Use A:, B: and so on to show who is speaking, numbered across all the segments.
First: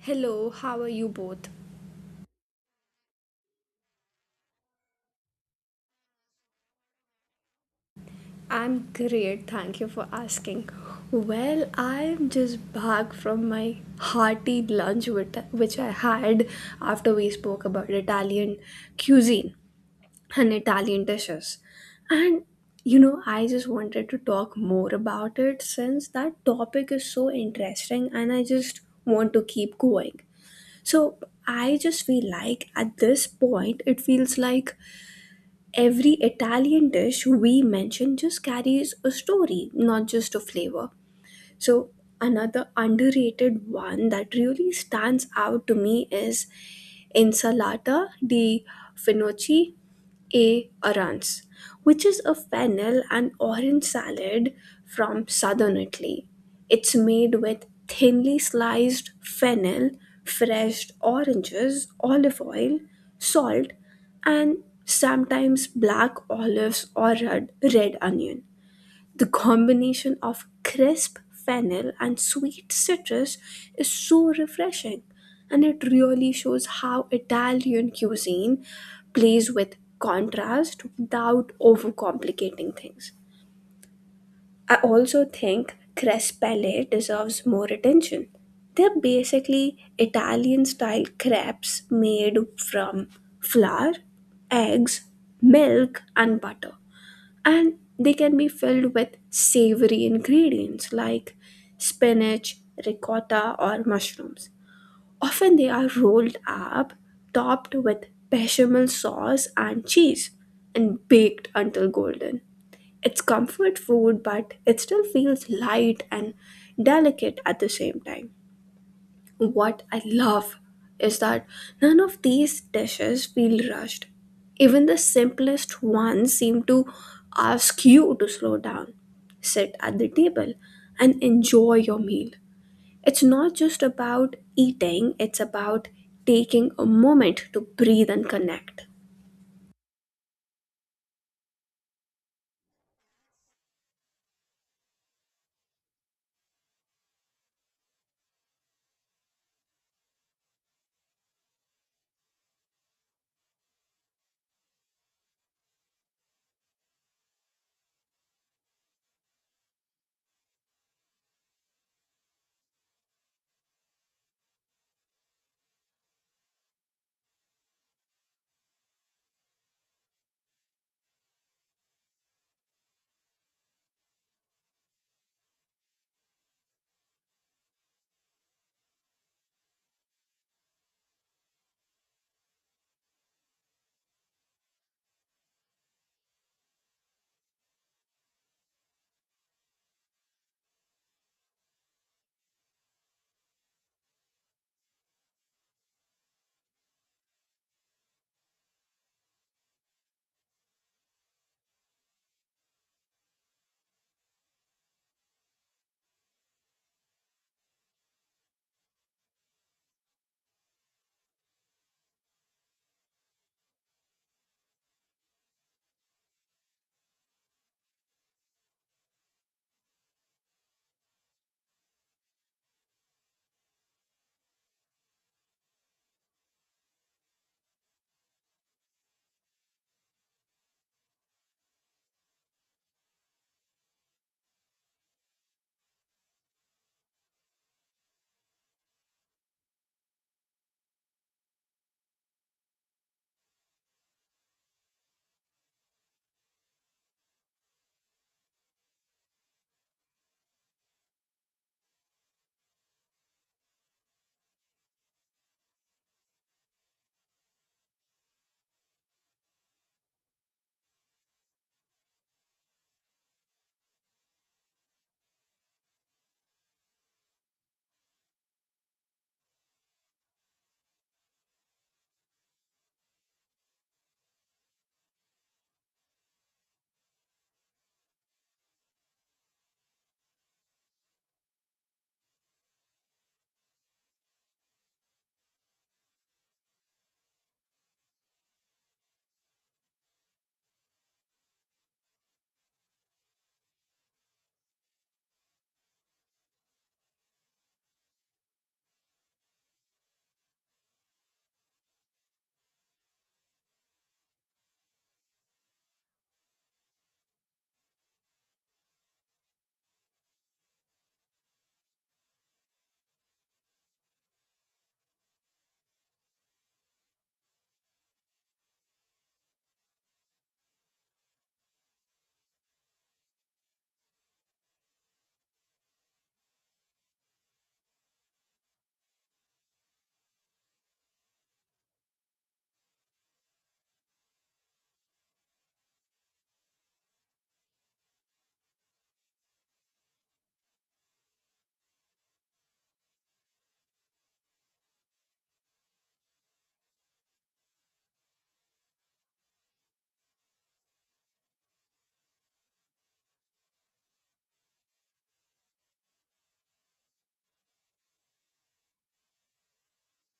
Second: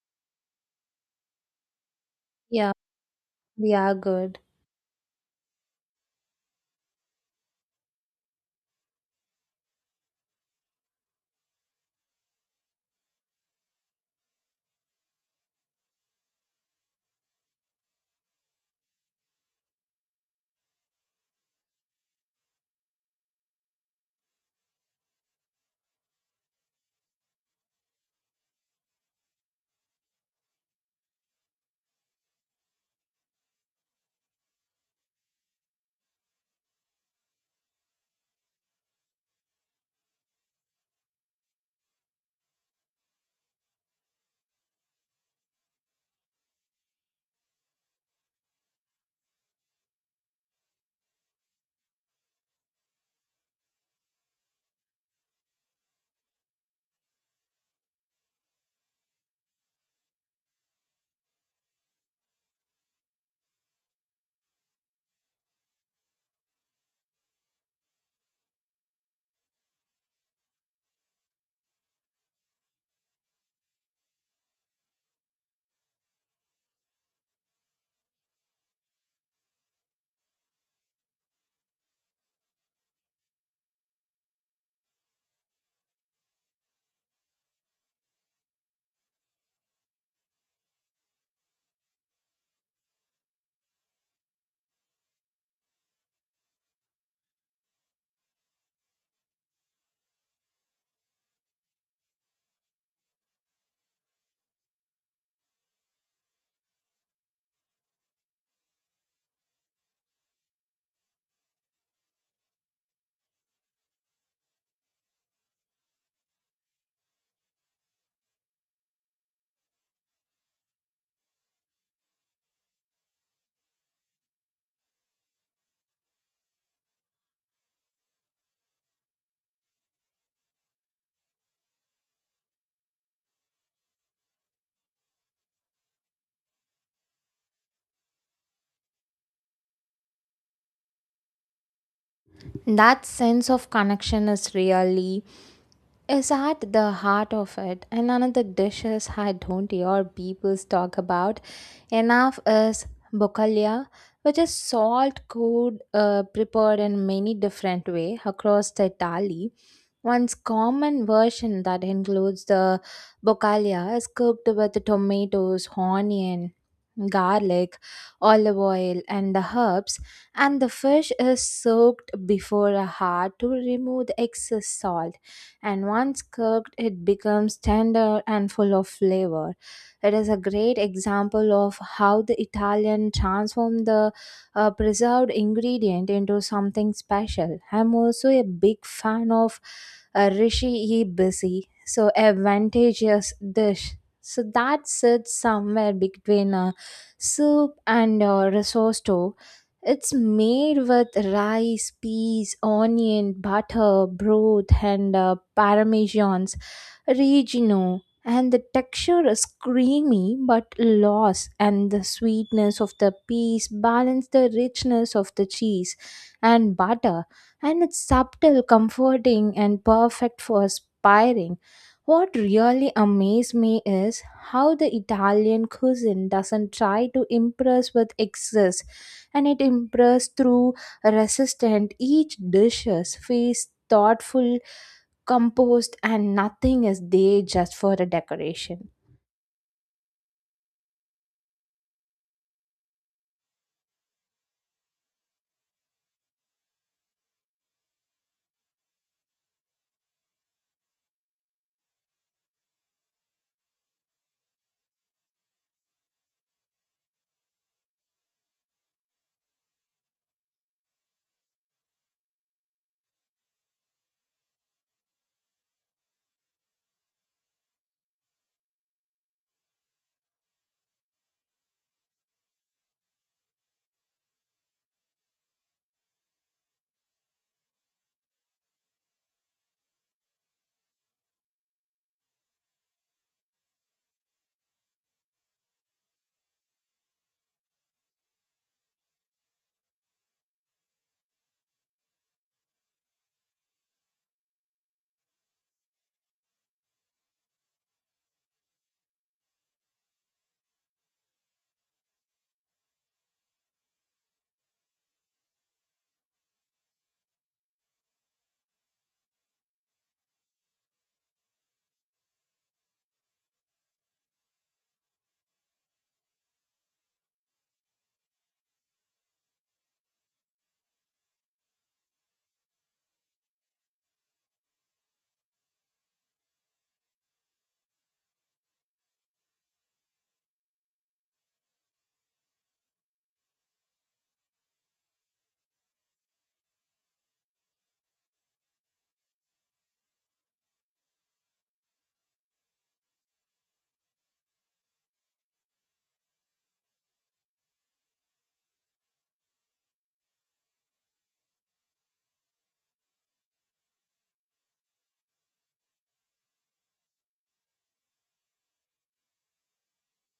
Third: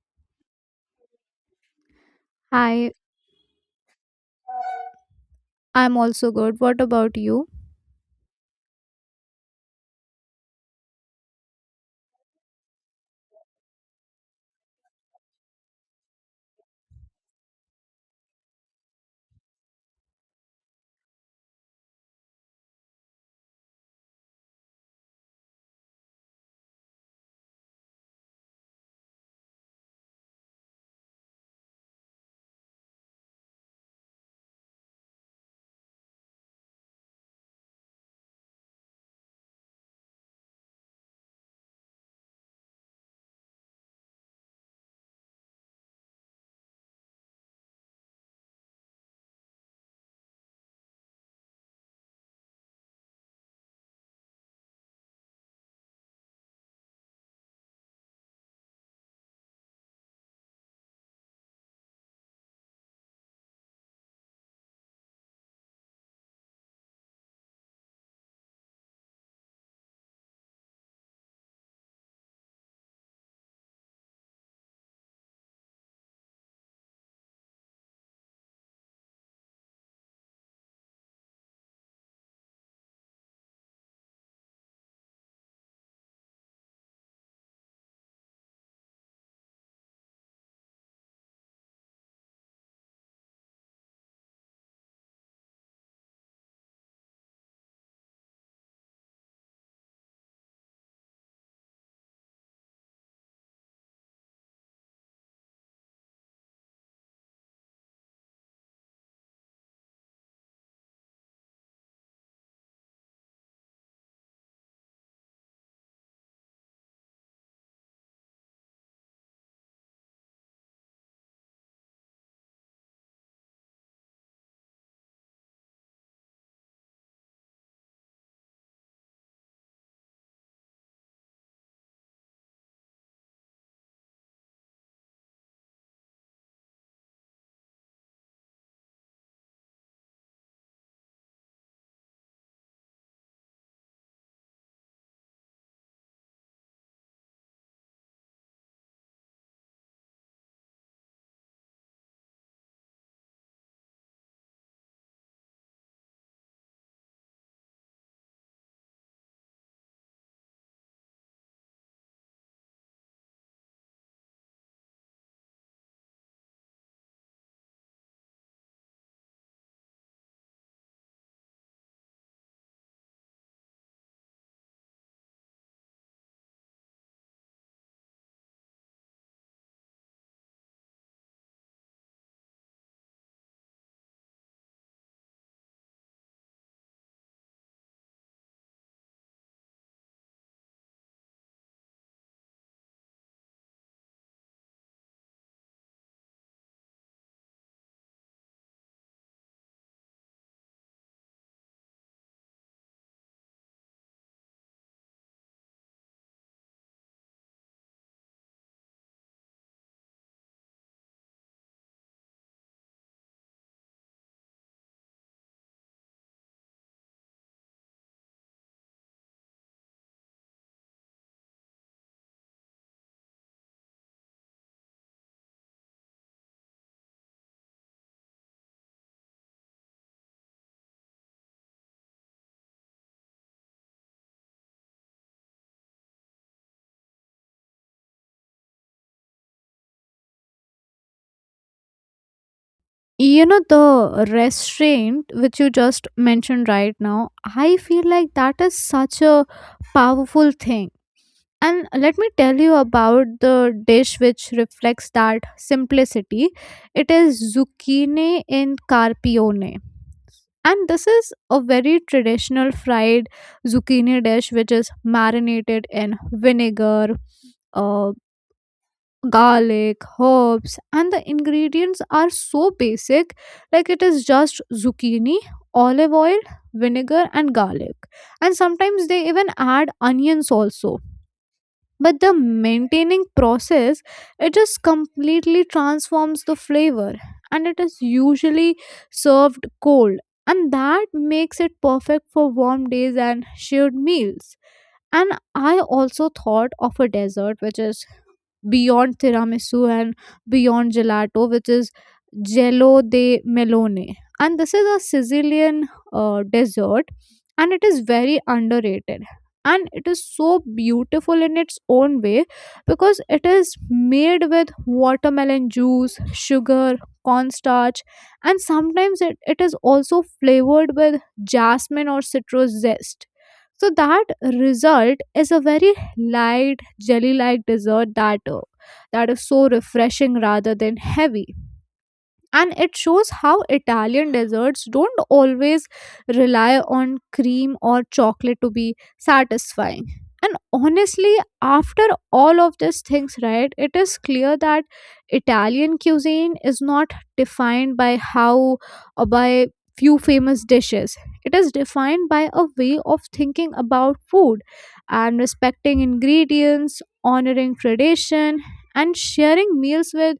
A: Hello, how are you both?
B: Yeah,
C: Hi,
B: we are good.
C: I'm also good. What about you?
A: I'm great, thank you for asking. Well, I'm just back from my hearty lunch with, which I had after we spoke about Italian cuisine and Italian dishes. And you know, I just wanted to talk more about it since that topic is so interesting and I just want to keep going. So, I just feel like at this point, it feels like every Italian dish we mention just carries a story, not just a flavor. So, another underrated one that really stands out to me is insalata di Finocchi e arance, which is a fennel and orange salad from southern Italy. It's made with thinly sliced fennel, fresh oranges, olive oil, salt, and sometimes black olives or red onion. The combination of crisp fennel and sweet citrus is so refreshing, and it really shows how Italian cuisine plays with contrast without overcomplicating things. I also think crisp pelle deserves more attention. They're basically Italian style crepes made from flour, eggs, milk, and butter and they can be filled with savory ingredients like spinach, ricotta, or mushrooms. Often they are rolled up, topped with bechamel sauce and cheese, and baked until golden. It's comfort food, but it still feels light and delicate at the same time. What I love is that none of these dishes feel rushed. Even the simplest ones seem to ask you to slow down, sit at the table, and enjoy your meal. It's not just about eating, it's about taking a moment to breathe and connect.
B: That sense of connection is really is at the heart of it. And another dishes I don't hear people talk about enough is bokalia, which is salt cod prepared in many different way across the Italy. One's common version that includes the bocalia is cooked with tomatoes, onion, garlic, olive oil, and the herbs, and the fish is soaked before a heart to remove the excess salt, and once cooked, it becomes tender and full of flavor. It is a great example of how the Italian transformed the preserved ingredient into something special. I'm also a big fan of Rishi Ibisi, so a vantageous dish. So that sits somewhere between a soup and a risotto. It's made with rice, peas, onion, butter, broth, and parmesans, regino. And the texture is creamy but loose, and the sweetness of the peas balance the richness of the cheese and butter. And it's subtle, comforting, and perfect for aspiring. What really amazed me is how the Italian cuisine doesn't try to impress with excess, and it improves through resistant each dishes face thoughtful composed, and nothing is there just for a decoration.
C: You know, the restraint which you just mentioned right now, I feel like that is such a powerful thing. And let me tell you about the dish which reflects that simplicity. It is zucchini in carpione. And this is a very traditional fried zucchini dish which is marinated in vinegar, uh, garlic, herbs, and the ingredients are so basic like it is just zucchini, olive oil, vinegar, and garlic. And sometimes they even add onions also. But the maintaining process, it just completely transforms the flavor and it is usually served cold. And that makes it perfect for warm days and shared meals. And I also thought of a dessert which is beyond tiramisu and beyond gelato which is jello de melone, and this is a Sicilian dessert, and it is very underrated, and it is so beautiful in its own way because it is made with watermelon juice, sugar, cornstarch, and sometimes it is also flavored with jasmine or citrus zest, so that result is a very light jelly like dessert that that is so refreshing rather than heavy, and it shows how Italian desserts don't always rely on cream or chocolate to be satisfying. And honestly, after all of these things, right, it is clear that Italian cuisine is not defined by how or by few famous dishes. It is defined by a way of thinking about food and respecting ingredients, honoring tradition, and sharing meals with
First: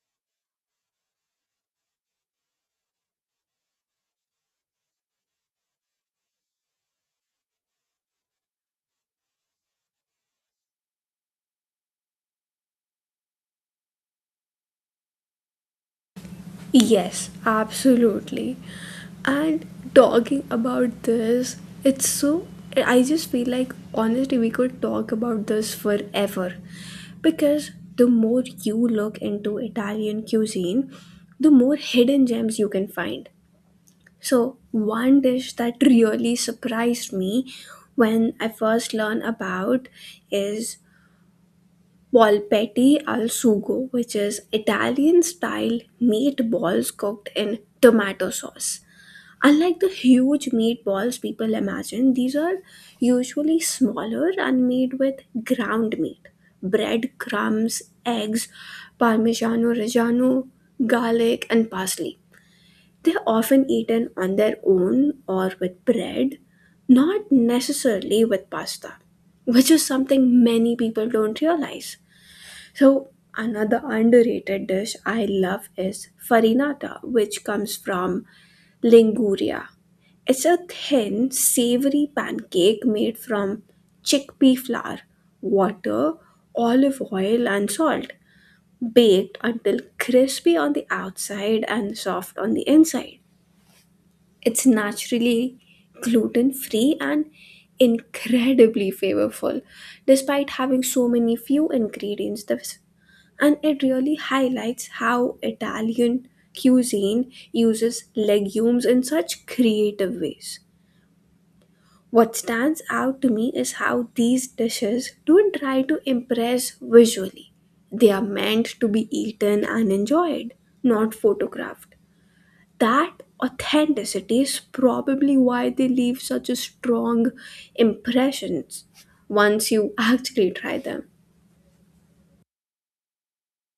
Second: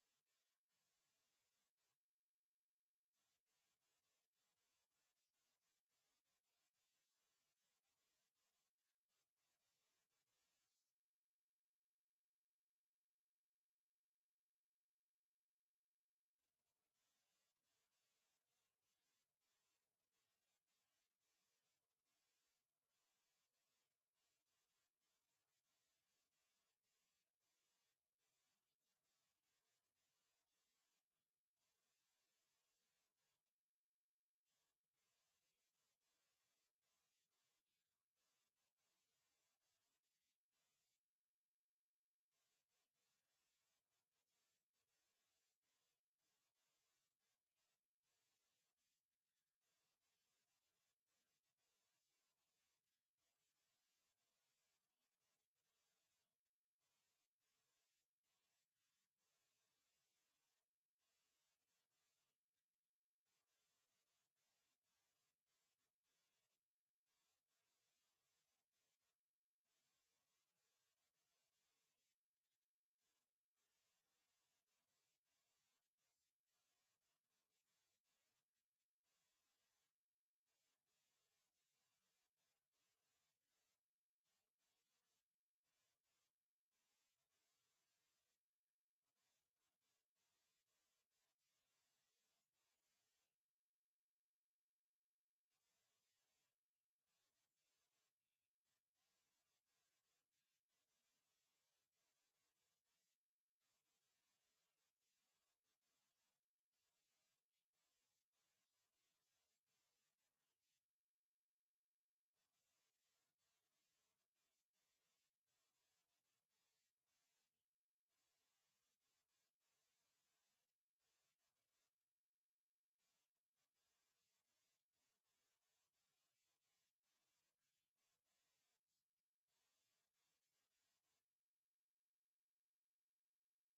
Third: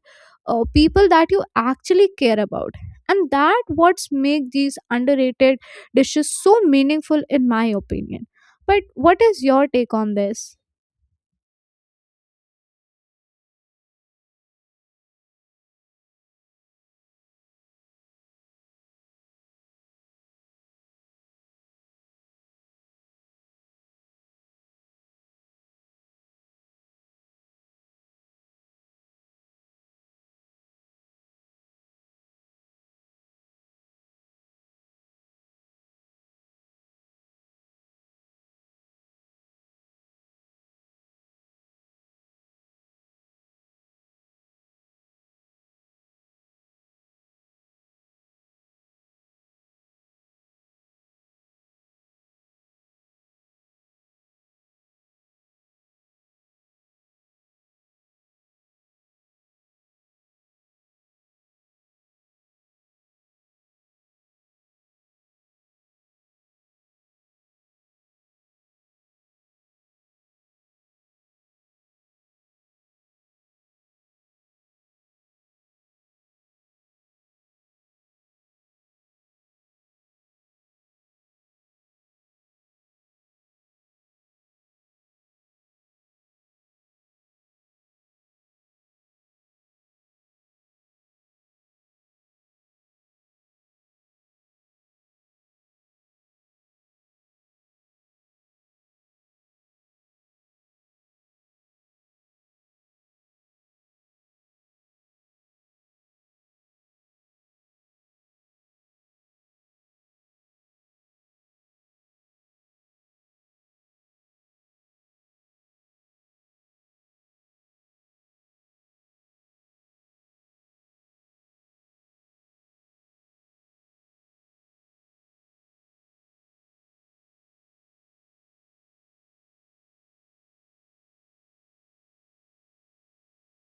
C: people that you actually care about, and that what's make these underrated dishes so meaningful in my opinion. But what is your take on this?
A: Yes, absolutely. And talking about this, it's so. I just feel like honestly, we could talk about this forever, because the more you look into Italian cuisine, the more hidden gems you can find. So, one dish that really surprised me when I first learned about is Polpetti al sugo, which is Italian style meatballs cooked in tomato sauce. Unlike the huge meatballs people imagine, these are usually smaller and made with ground meat, bread, crumbs, eggs, parmigiano reggiano, garlic, and parsley. They are often eaten on their own or with bread, not necessarily with pasta, which is something many people don't realize. So another underrated dish I love is farinata, which comes from Liguria. It's a thin, savory pancake made from chickpea flour, water, olive oil, and salt, baked until crispy on the outside and soft on the inside. It's naturally gluten free and incredibly flavorful, despite having so many few ingredients the and it really highlights how Italian cuisine uses legumes in such creative ways. What stands out to me is how these dishes don't try to impress visually. They are meant to be eaten and enjoyed, not photographed. That authenticity is probably why they leave such a strong impressions once you actually try them.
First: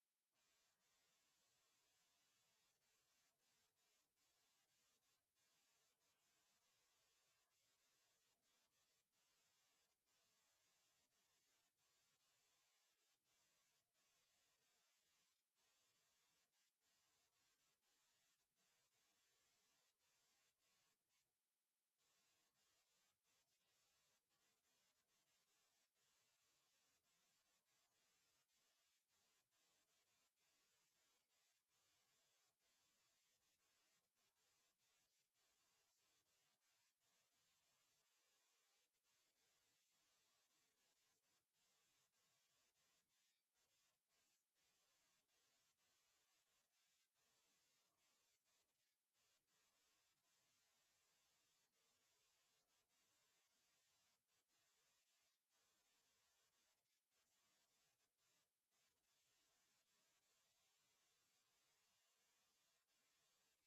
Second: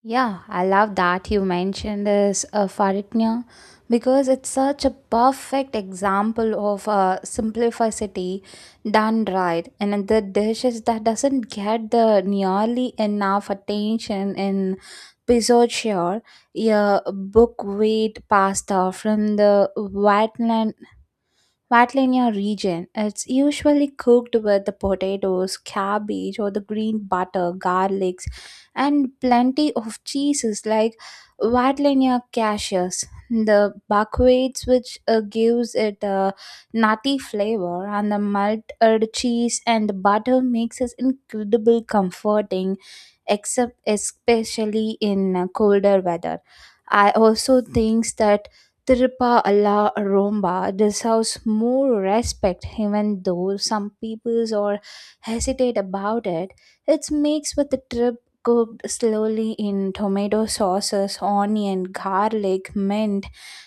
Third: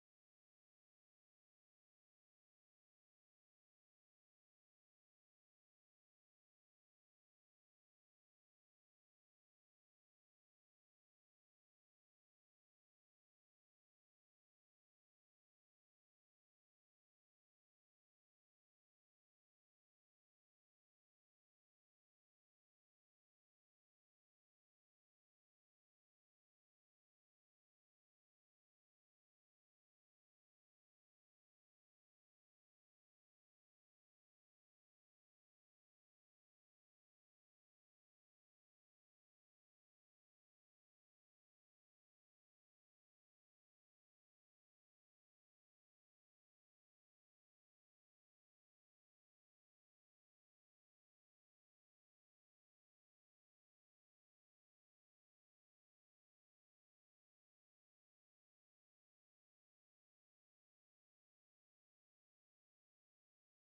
B: Yeah, I love that you mentioned this Faritnya, because it's such a perfect example of simplicity done right, and the dishes that doesn't get the nearly enough attention in Pizzochia, a buckwheat pasta from the wetland while in your region, it's usually cooked with the potatoes, cabbage, or the green butter, garlics, and plenty of cheeses like Vatlinia cashews. The buckwheats, which gives it a nutty flavor, and the melted cheese and the butter makes it incredible comforting, except especially in colder weather. I also think that Tiruppa alla Romba deserves more respect, even though some peoples are hesitate about it. It's mixed with the trip cooked slowly in tomato sauces, onion, garlic, mint,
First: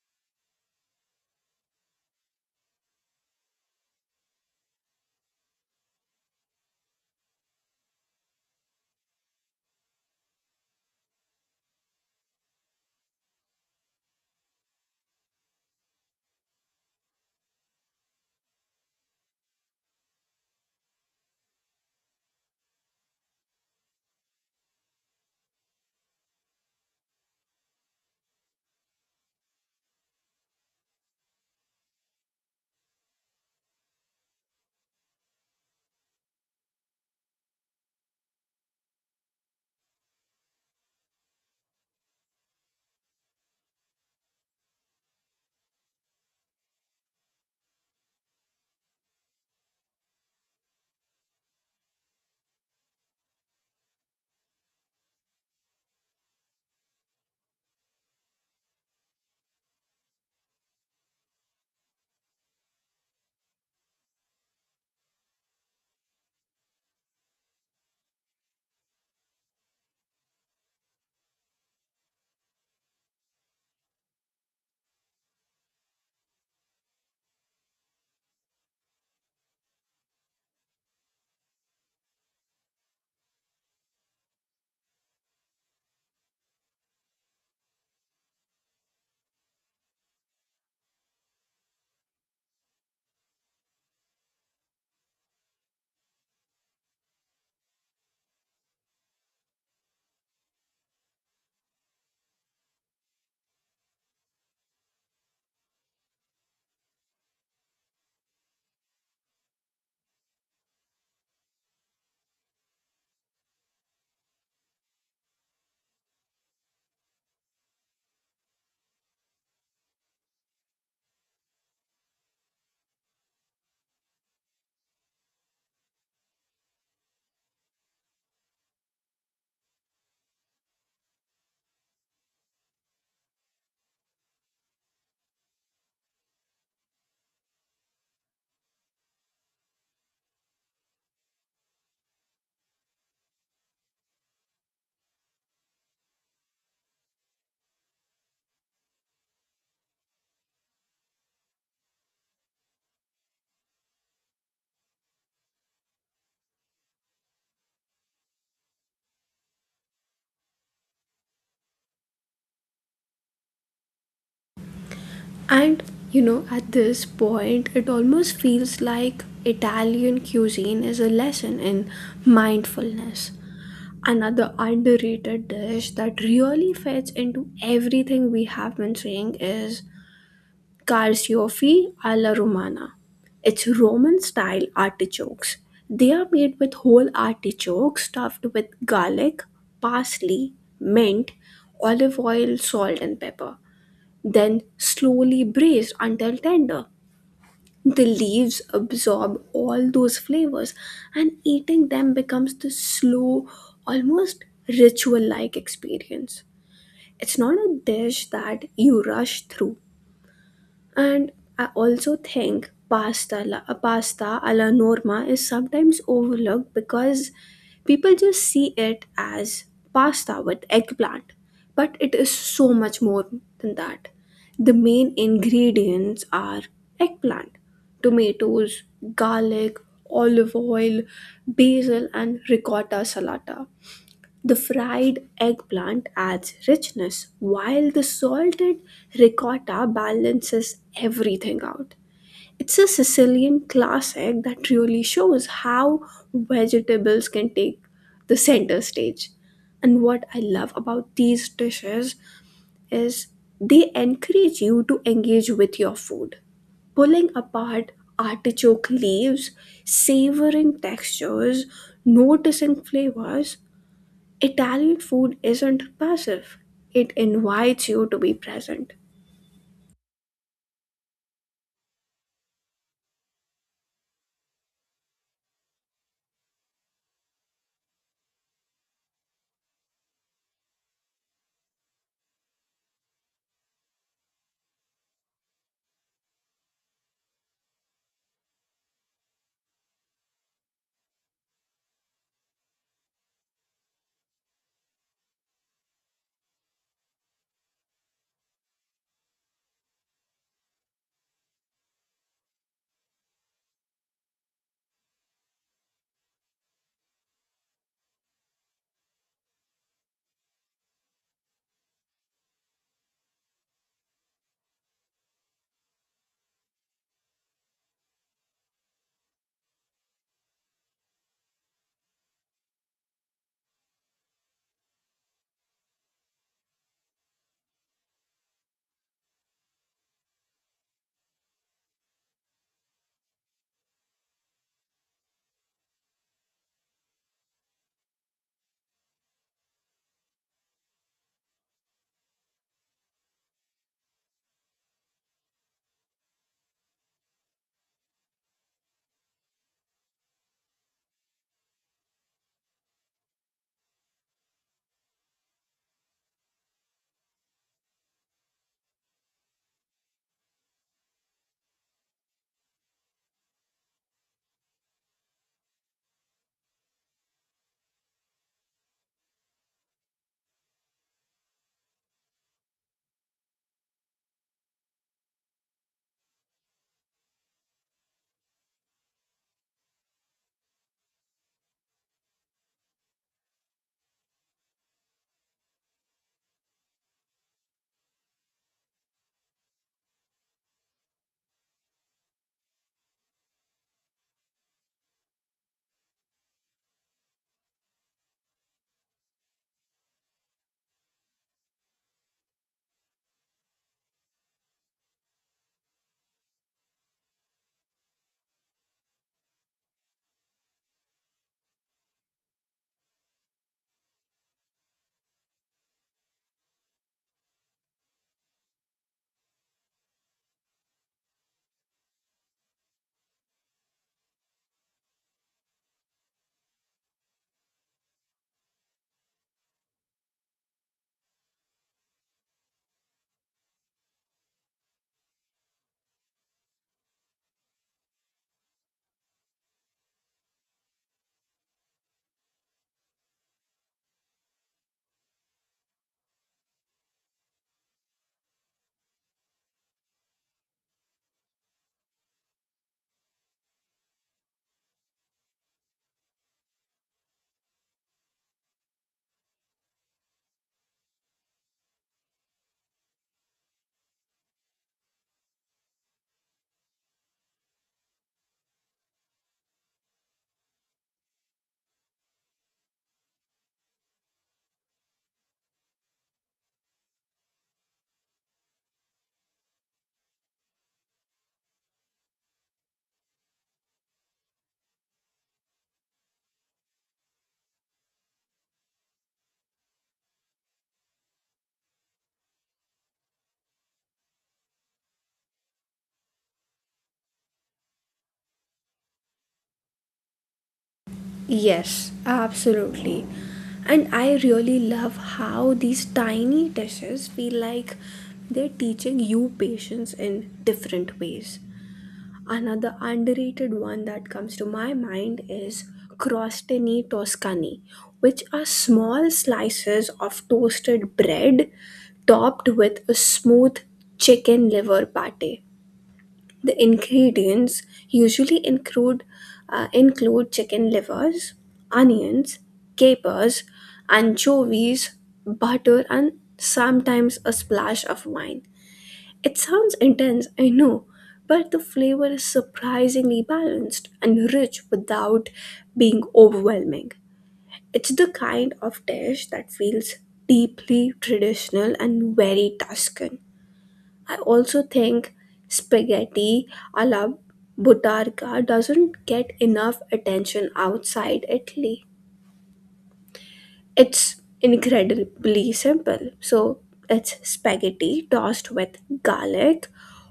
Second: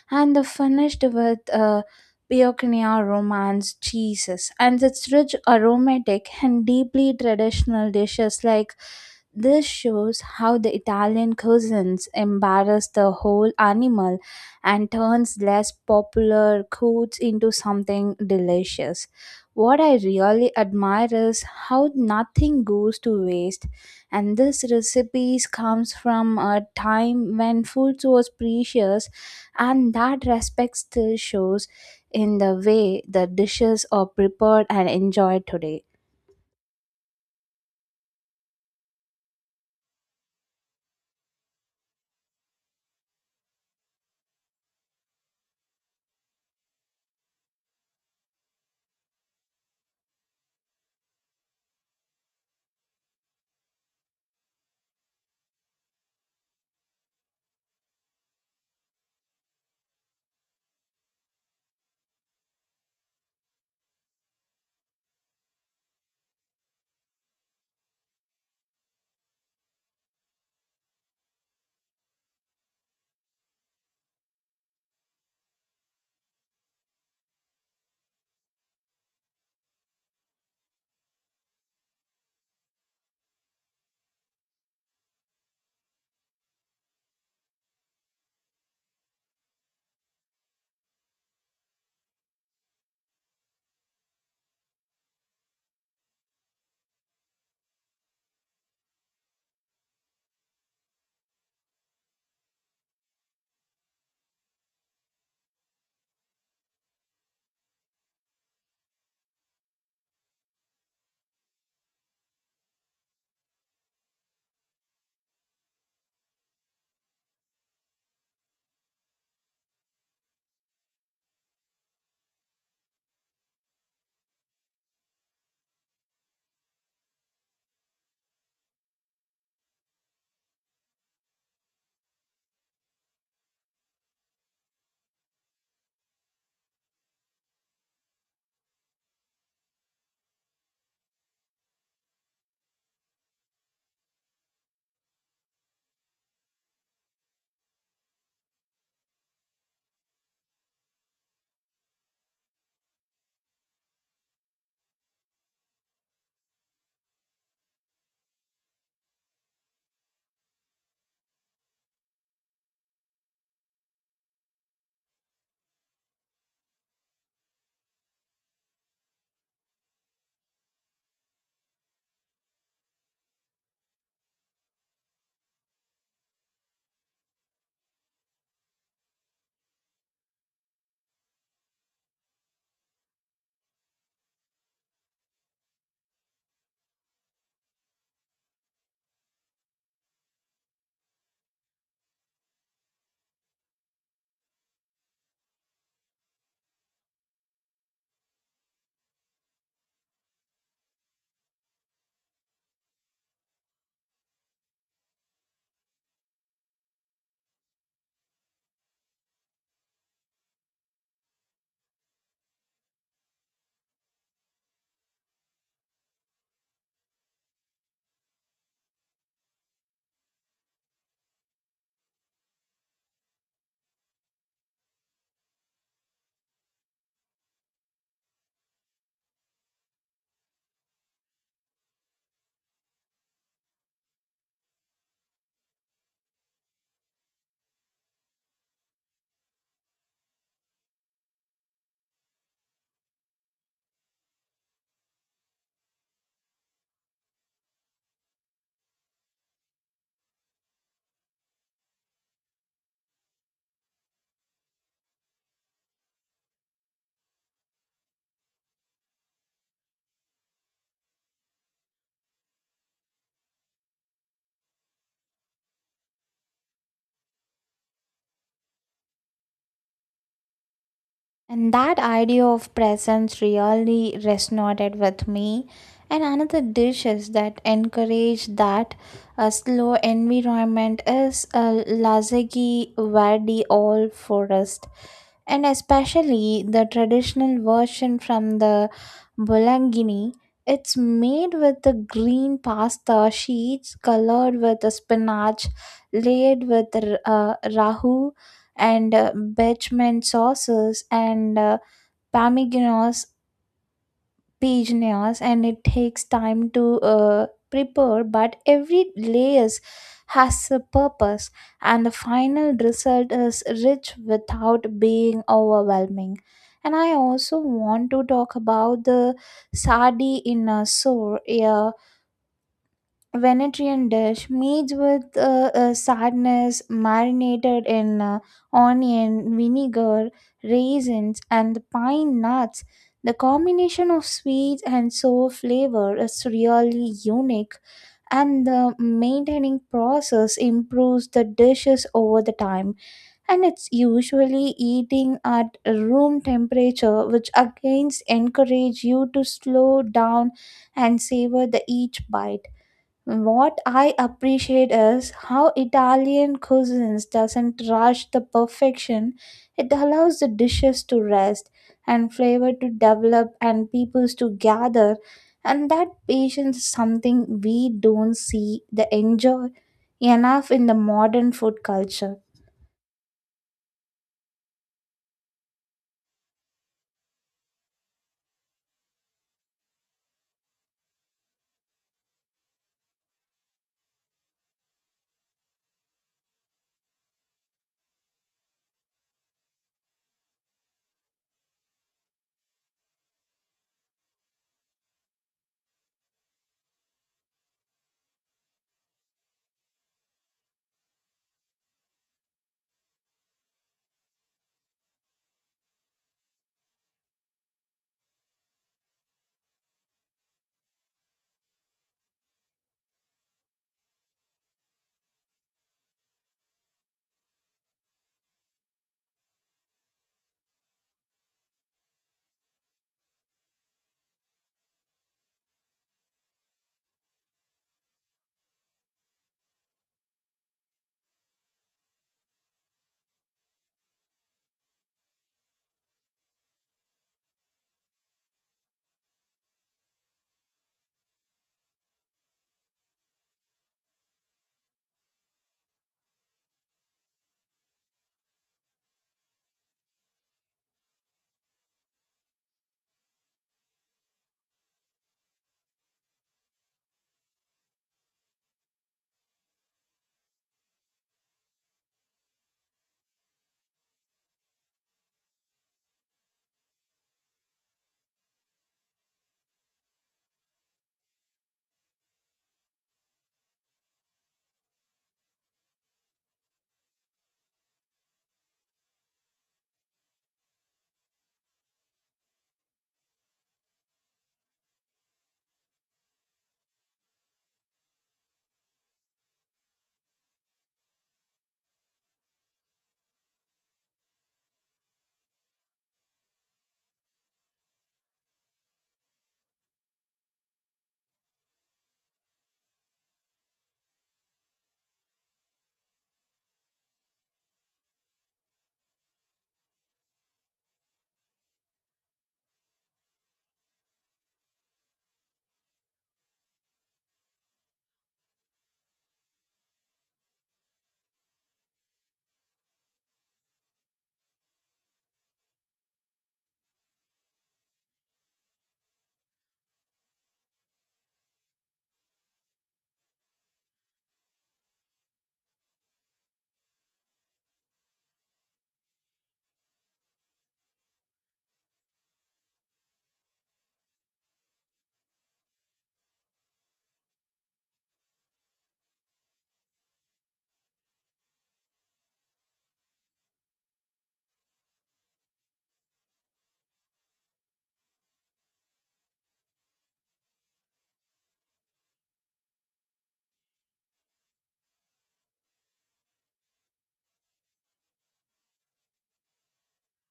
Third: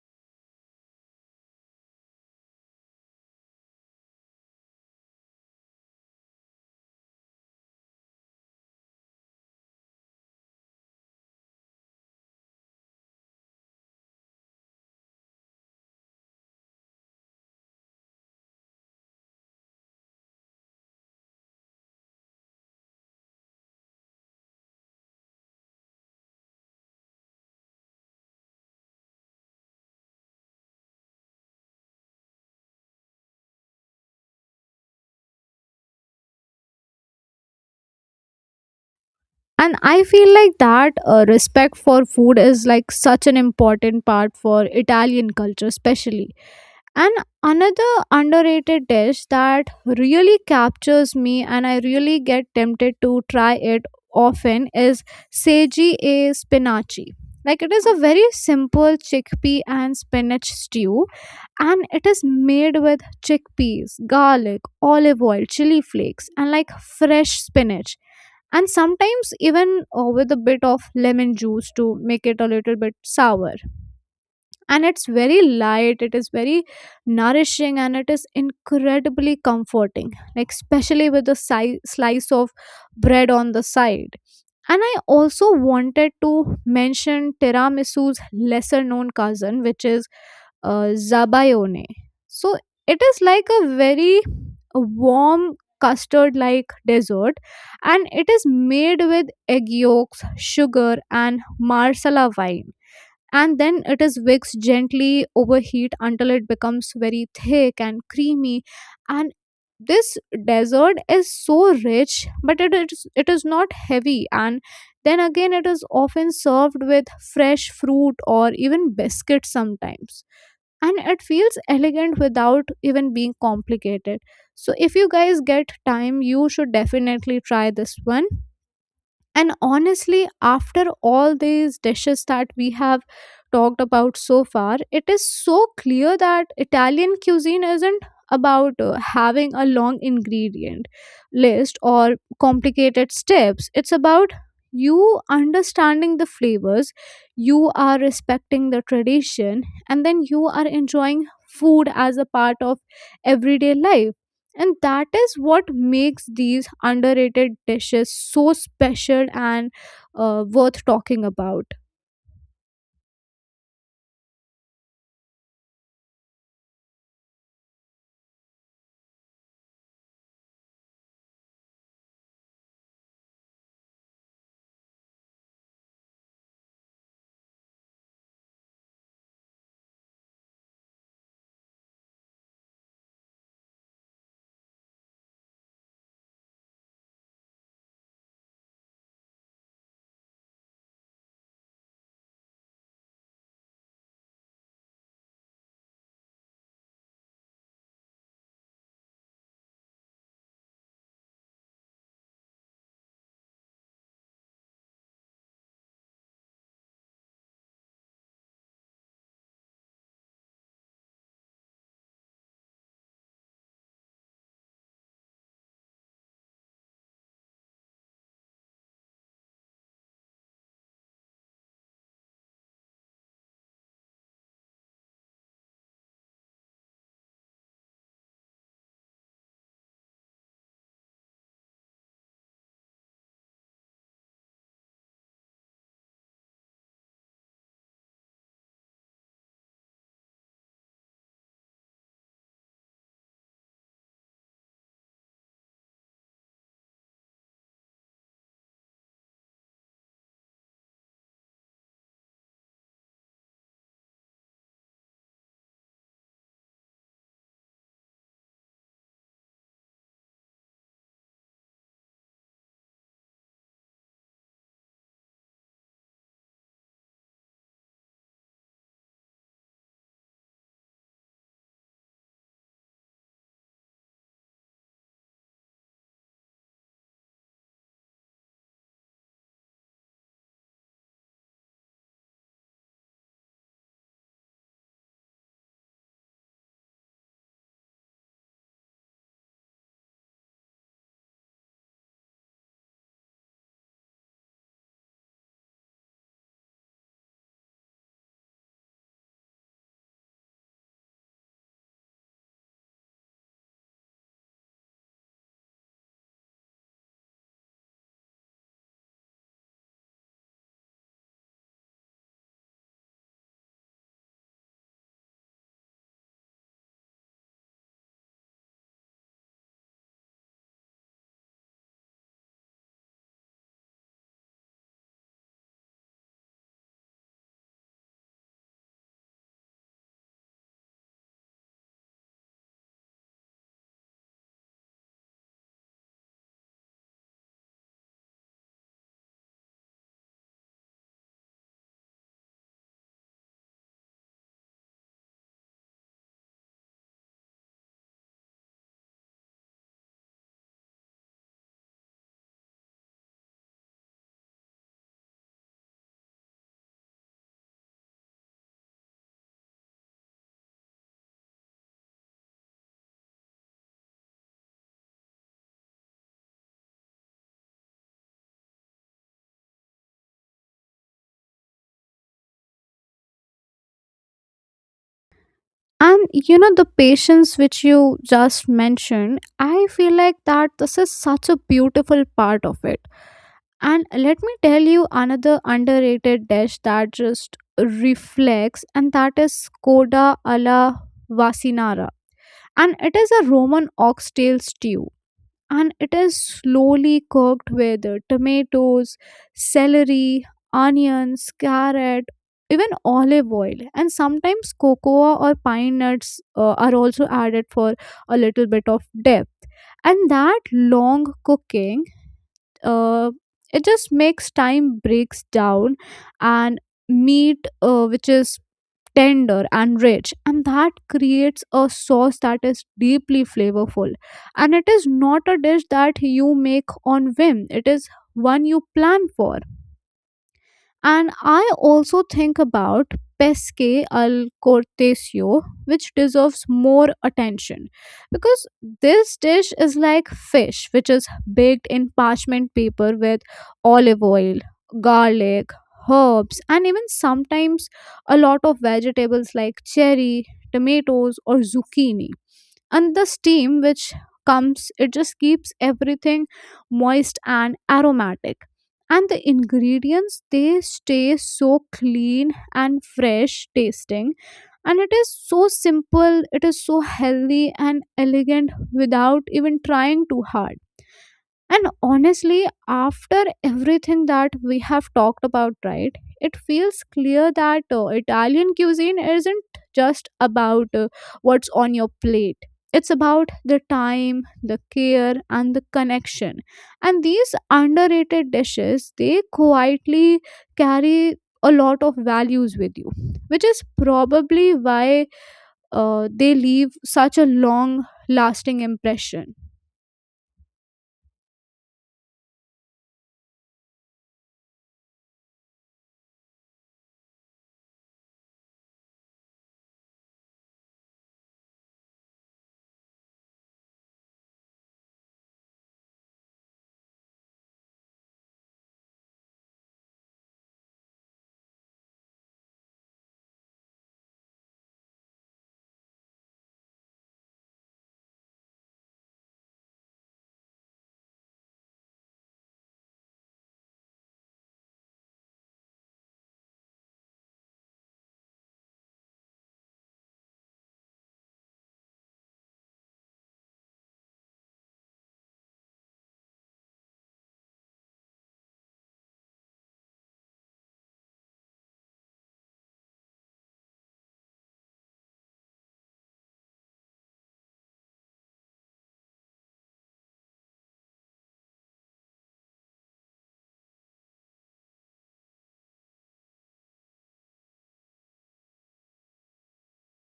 B: and the finished with Biochnia romance cheeses. And its rich, aromatic, and deeply traditional dishes like this shows how the Italian cousins embarrass the whole animal and turns less popular foods into something delicious. What I really admire is how nothing goes to waste, and this recipes comes from a time when food was precious, and that respect still shows in the way the dishes are prepared and enjoyed today.
C: And I feel like that respect for food is like such an important part for Italian culture especially. And another underrated dish that really captures me and I really get tempted to try it often is seji e spinaci. Like it is a very simple chickpea and spinach stew, and it is made with chickpeas, garlic, olive oil, chili flakes, and like fresh spinach. And sometimes even with a bit of lemon juice to make it a little bit sour. And it's very light, it is very nourishing, and it is incredibly comforting, like, especially with a slice of bread on the side. And I also wanted to mention tiramisu's lesser known cousin, which is zabayone. So it is like a very warm custard like dessert, and it is made with egg yolks, sugar, and marsala wine, and then it is whisked gently over heat until it becomes very thick and creamy. And this dessert is so rich but it is not heavy, and then again it is often served with fresh fruit or even biscuit sometimes, and it feels elegant without even being complicated. So if you guys get time, you should definitely try this one. And honestly, after all these dishes that we have talked about so far, it is so clear that Italian cuisine isn't about having a long ingredient list or complicated steps. It's about you understanding the flavors, you are respecting the tradition, and then you are enjoying food as a part of everyday life, and that is what makes these underrated dishes so special and worth talking about.
A: And you know, at this point, it almost feels like Italian cuisine is a lesson in mindfulness. Another underrated dish that really fits into everything we have been saying is carciofi alla romana. It's Roman style artichokes. They are made with whole artichokes stuffed with garlic, parsley, mint, olive oil, salt, and pepper then slowly braised until tender. The leaves absorb all those flavors, and eating them becomes this slow, almost ritual like experience. It's not a dish that you rush through, and I also think pasta alla norma is sometimes overlooked because people just see it as pasta with eggplant. But it is so much more than that. The main ingredients are eggplant, tomatoes, garlic, olive oil, basil, and ricotta salata. The fried eggplant adds richness, while the salted ricotta balances everything out. It's a Sicilian classic that really shows how vegetables can take the center stage. And what I love about these dishes is they encourage you to engage with your food pulling apart artichoke leaves, savoring textures, noticing flavors, Italian food isn't passive, it invites you to be present.
B: And that idea of presence really resonated with me. And another dish is that encourage that a slow environment is a lazagi verdi all forest. And especially the traditional version from the Bolangini, it's made with the green pasta sheets colored with the spinach, laid with rahu and bechamel sauces and parmigianos pigeons, and it takes time to prepare, but every layers has a purpose, and the final result is rich without being overwhelming. And I also want to talk about the sadi in a sour, yeah, Venetrian dish made with sadness marinated in onion, vinegar, raisins, and the pine nuts. The combination of sweet and sour flavor is really unique, and the maintaining process improves the dishes over the time. And it's usually eating at room temperature, which again encourage you to slow down and savor the each bite. What I appreciate is how Italian cuisines doesn't rush the perfection. It allows the dishes to rest and flavor to develop and peoples to gather, and that patience is something we don't see the enjoy enough in the modern food culture.
C: And you know the patience which you just mentioned, I feel like that this is such a beautiful part of it. And let me tell you another underrated dish that just reflects, and that is koda alla vasinara, and it is a Roman oxtail stew, and it is slowly cooked with tomatoes, celery, onions, carrot, even olive oil, and sometimes cocoa or pine nuts are also added for a little bit of depth. And that long cooking, uh, it just makes time breaks down, and meat, which is tender and rich, and that creates a sauce that is deeply flavorful, and it is not a dish that you make on whim, it is one you plan for. And I also think about Pesce al Cortesio, which deserves more attention because this dish is like fish, which is baked in parchment paper with olive oil, garlic, herbs, and even sometimes a lot of vegetables like cherry, tomatoes, or zucchini. And the steam which comes, it just keeps everything moist and aromatic, and the ingredients they stay so clean and fresh tasting, and it is so simple, it is so healthy and elegant without even trying too hard. And honestly, after everything that we have talked about, right, it feels clear that Italian cuisine isn't just about what's on your plate. It's about the time, the care, and the connection. And these underrated dishes, they quietly carry a lot of values with you, which is probably why they leave such a long lasting impression.
A: Yes, absolutely. And I really love how these tiny dishes feel like they're teaching you patience in different ways. Another underrated one that comes to my mind is crostini toscani, which are small slices of toasted bread topped with a smooth chicken liver pate. The ingredients usually include chicken livers, onions, capers, anchovies, butter, and sometimes a splash of wine. It sounds intense, I know, but the flavor is surprisingly balanced and rich without being overwhelming. It's the kind of dish that feels deeply traditional and very Tuscan. I also think spaghetti a la Buttarka doesn't get enough attention outside Italy. It's incredibly simple. So it's spaghetti tossed with garlic,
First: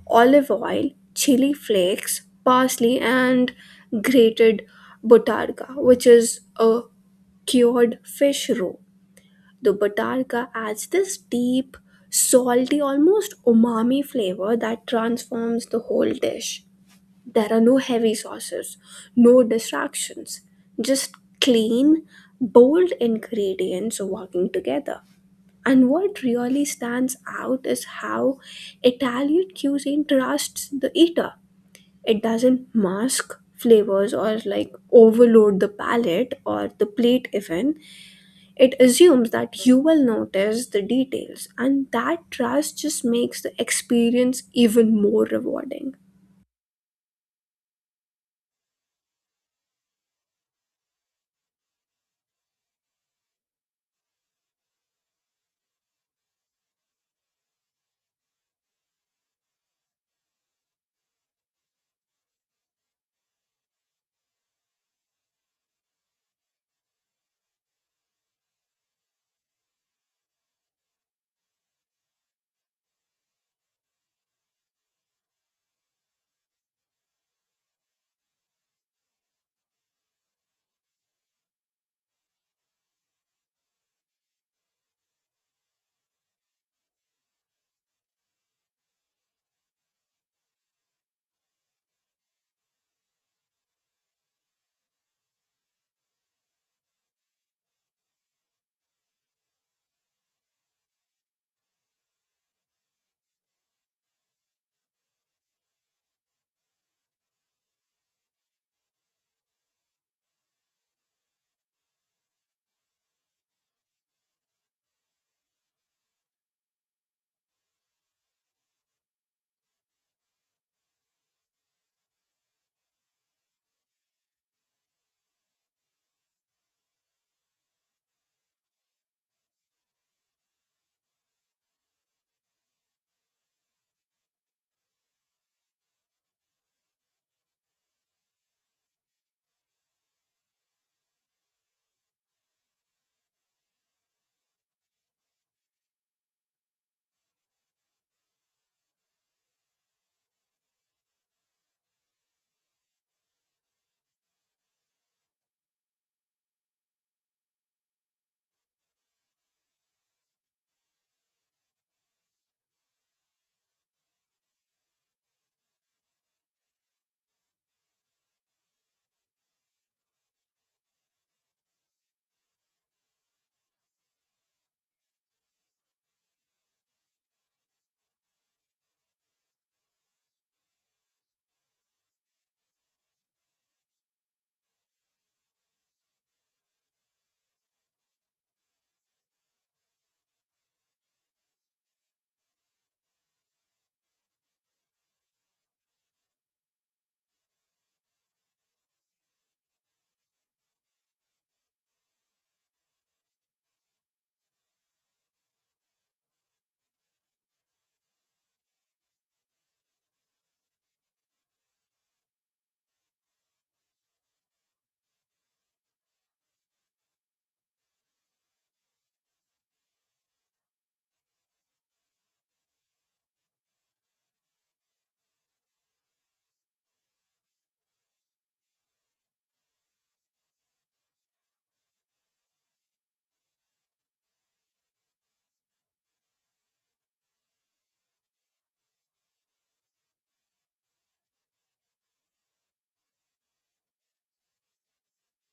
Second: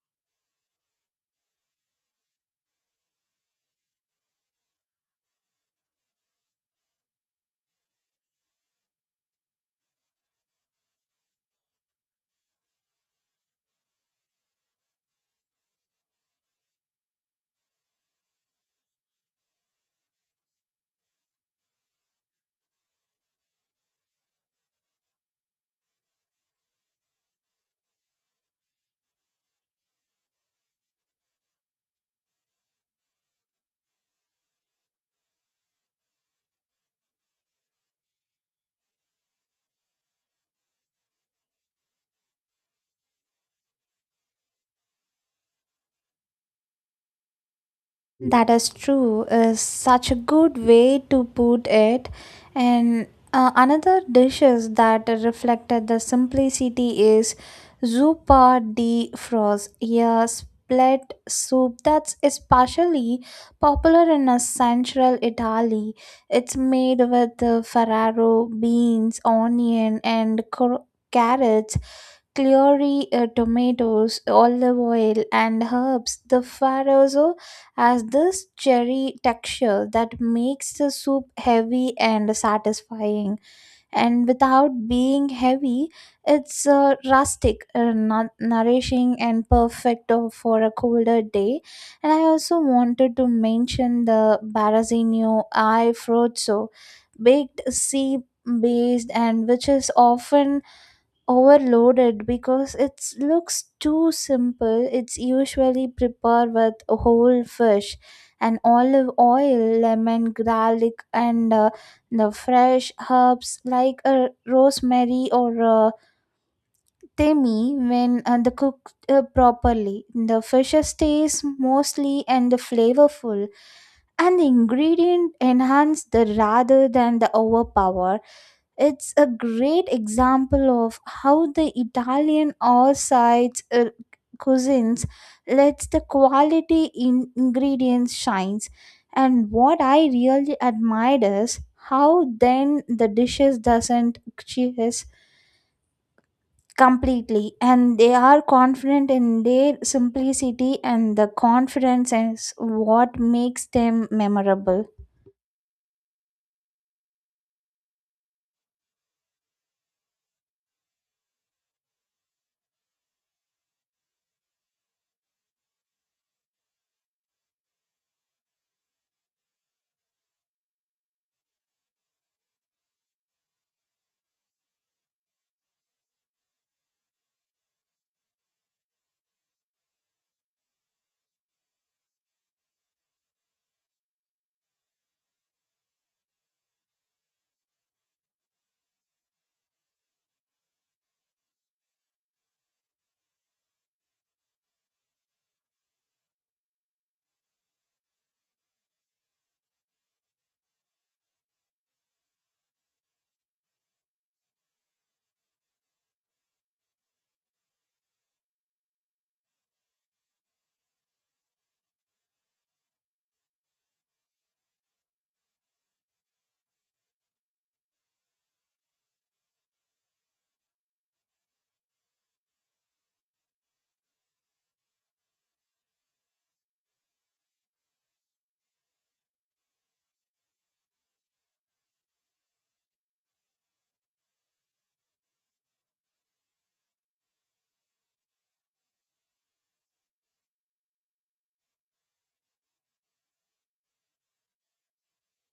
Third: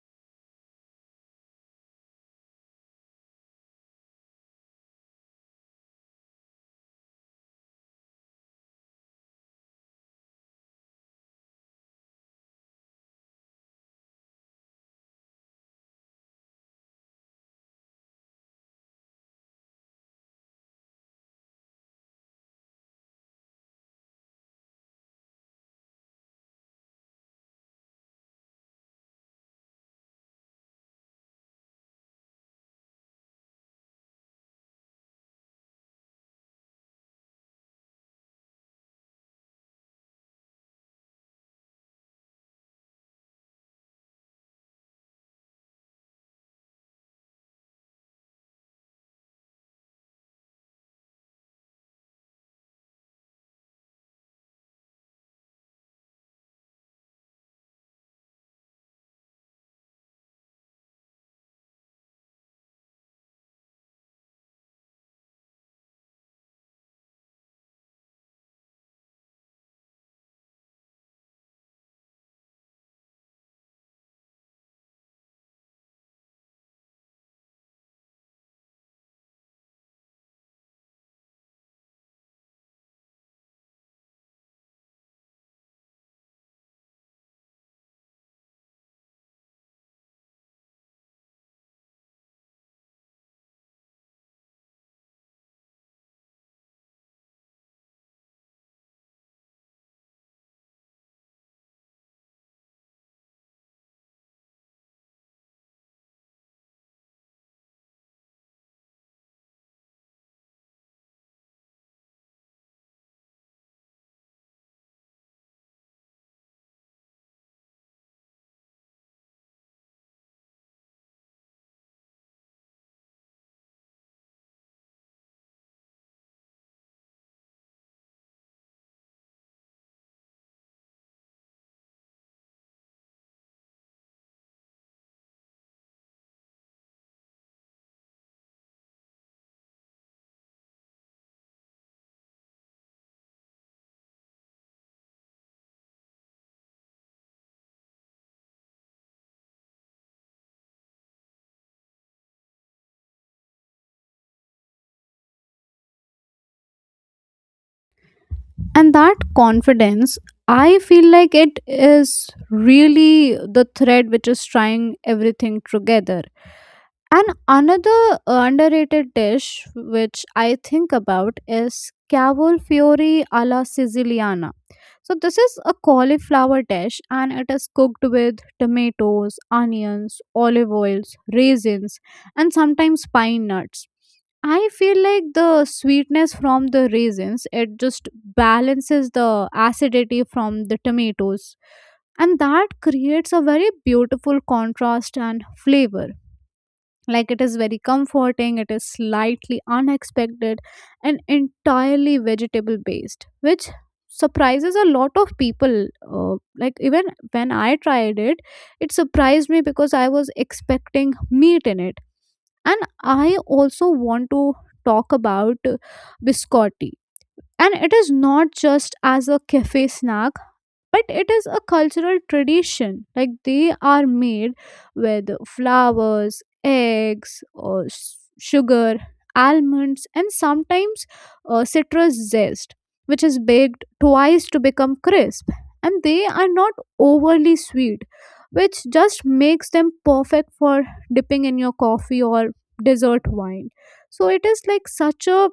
A: olive oil, chili flakes, parsley, and grated buttarga, which is a cured fish roe. The batarga adds this deep, salty, almost umami flavor that transforms the whole dish. There are no heavy sauces, no distractions, just clean, bold ingredients working together. And what really stands out is how Italian cuisine trusts the eater. It doesn't mask flavors or like overload the palate or the plate even it assumes that you will notice the details, and that trust just makes the experience even more rewarding.
B: That is true, is such a good way to put it. And another dishes that reflected the simplicity is zuppa di frost, yeah, split soup that's especially popular in central Italy. It's made with farro beans, onion, and carrots, celery, tomatoes, olive oil, and herbs. The farrozo has this cherry texture that makes the soup heavy and satisfying. And without being heavy, it's rustic, nourishing, and perfect for a colder day. And I also wanted to mention the Barazinho I Frozzo, baked sea based and which is often overloaded because it looks too simple. It's usually prepared with whole fish and olive oil, lemon, garlic, and the fresh herbs like rosemary or thyme. When the cooked properly, the fish stays mostly and the flavorful, and the ingredient enhance the rather than the overpower. It's a great example of how the Italian all sides cuisines lets the quality in ingredients shines. And what I really admired is how then the dishes doesn't chase completely, and they are confident in their simplicity, and the confidence is what makes them memorable.
C: And that confidence, I feel like it is really the thread which is trying everything together. And another underrated dish which I think about is cavolo fiori alla siciliana. So this is a cauliflower dish and it is cooked with tomatoes, onions, olive oils, raisins, and sometimes pine nuts. I feel like the sweetness from the raisins, it just balances the acidity from the tomatoes, and that creates a very beautiful contrast and flavor. Like it is very comforting, it is slightly unexpected, and entirely vegetable based, which surprises a lot of people. Like, even when I tried it, it surprised me because I was expecting meat in it. And I also want to talk about biscotti, and it is not just as a cafe snack, but it is a cultural tradition. Like they are made with flowers, eggs, or sugar, almonds, and sometimes citrus zest, which is baked twice to become crisp. And they are not overly sweet, which just makes them perfect for dipping in your coffee or dessert wine. So it is like such a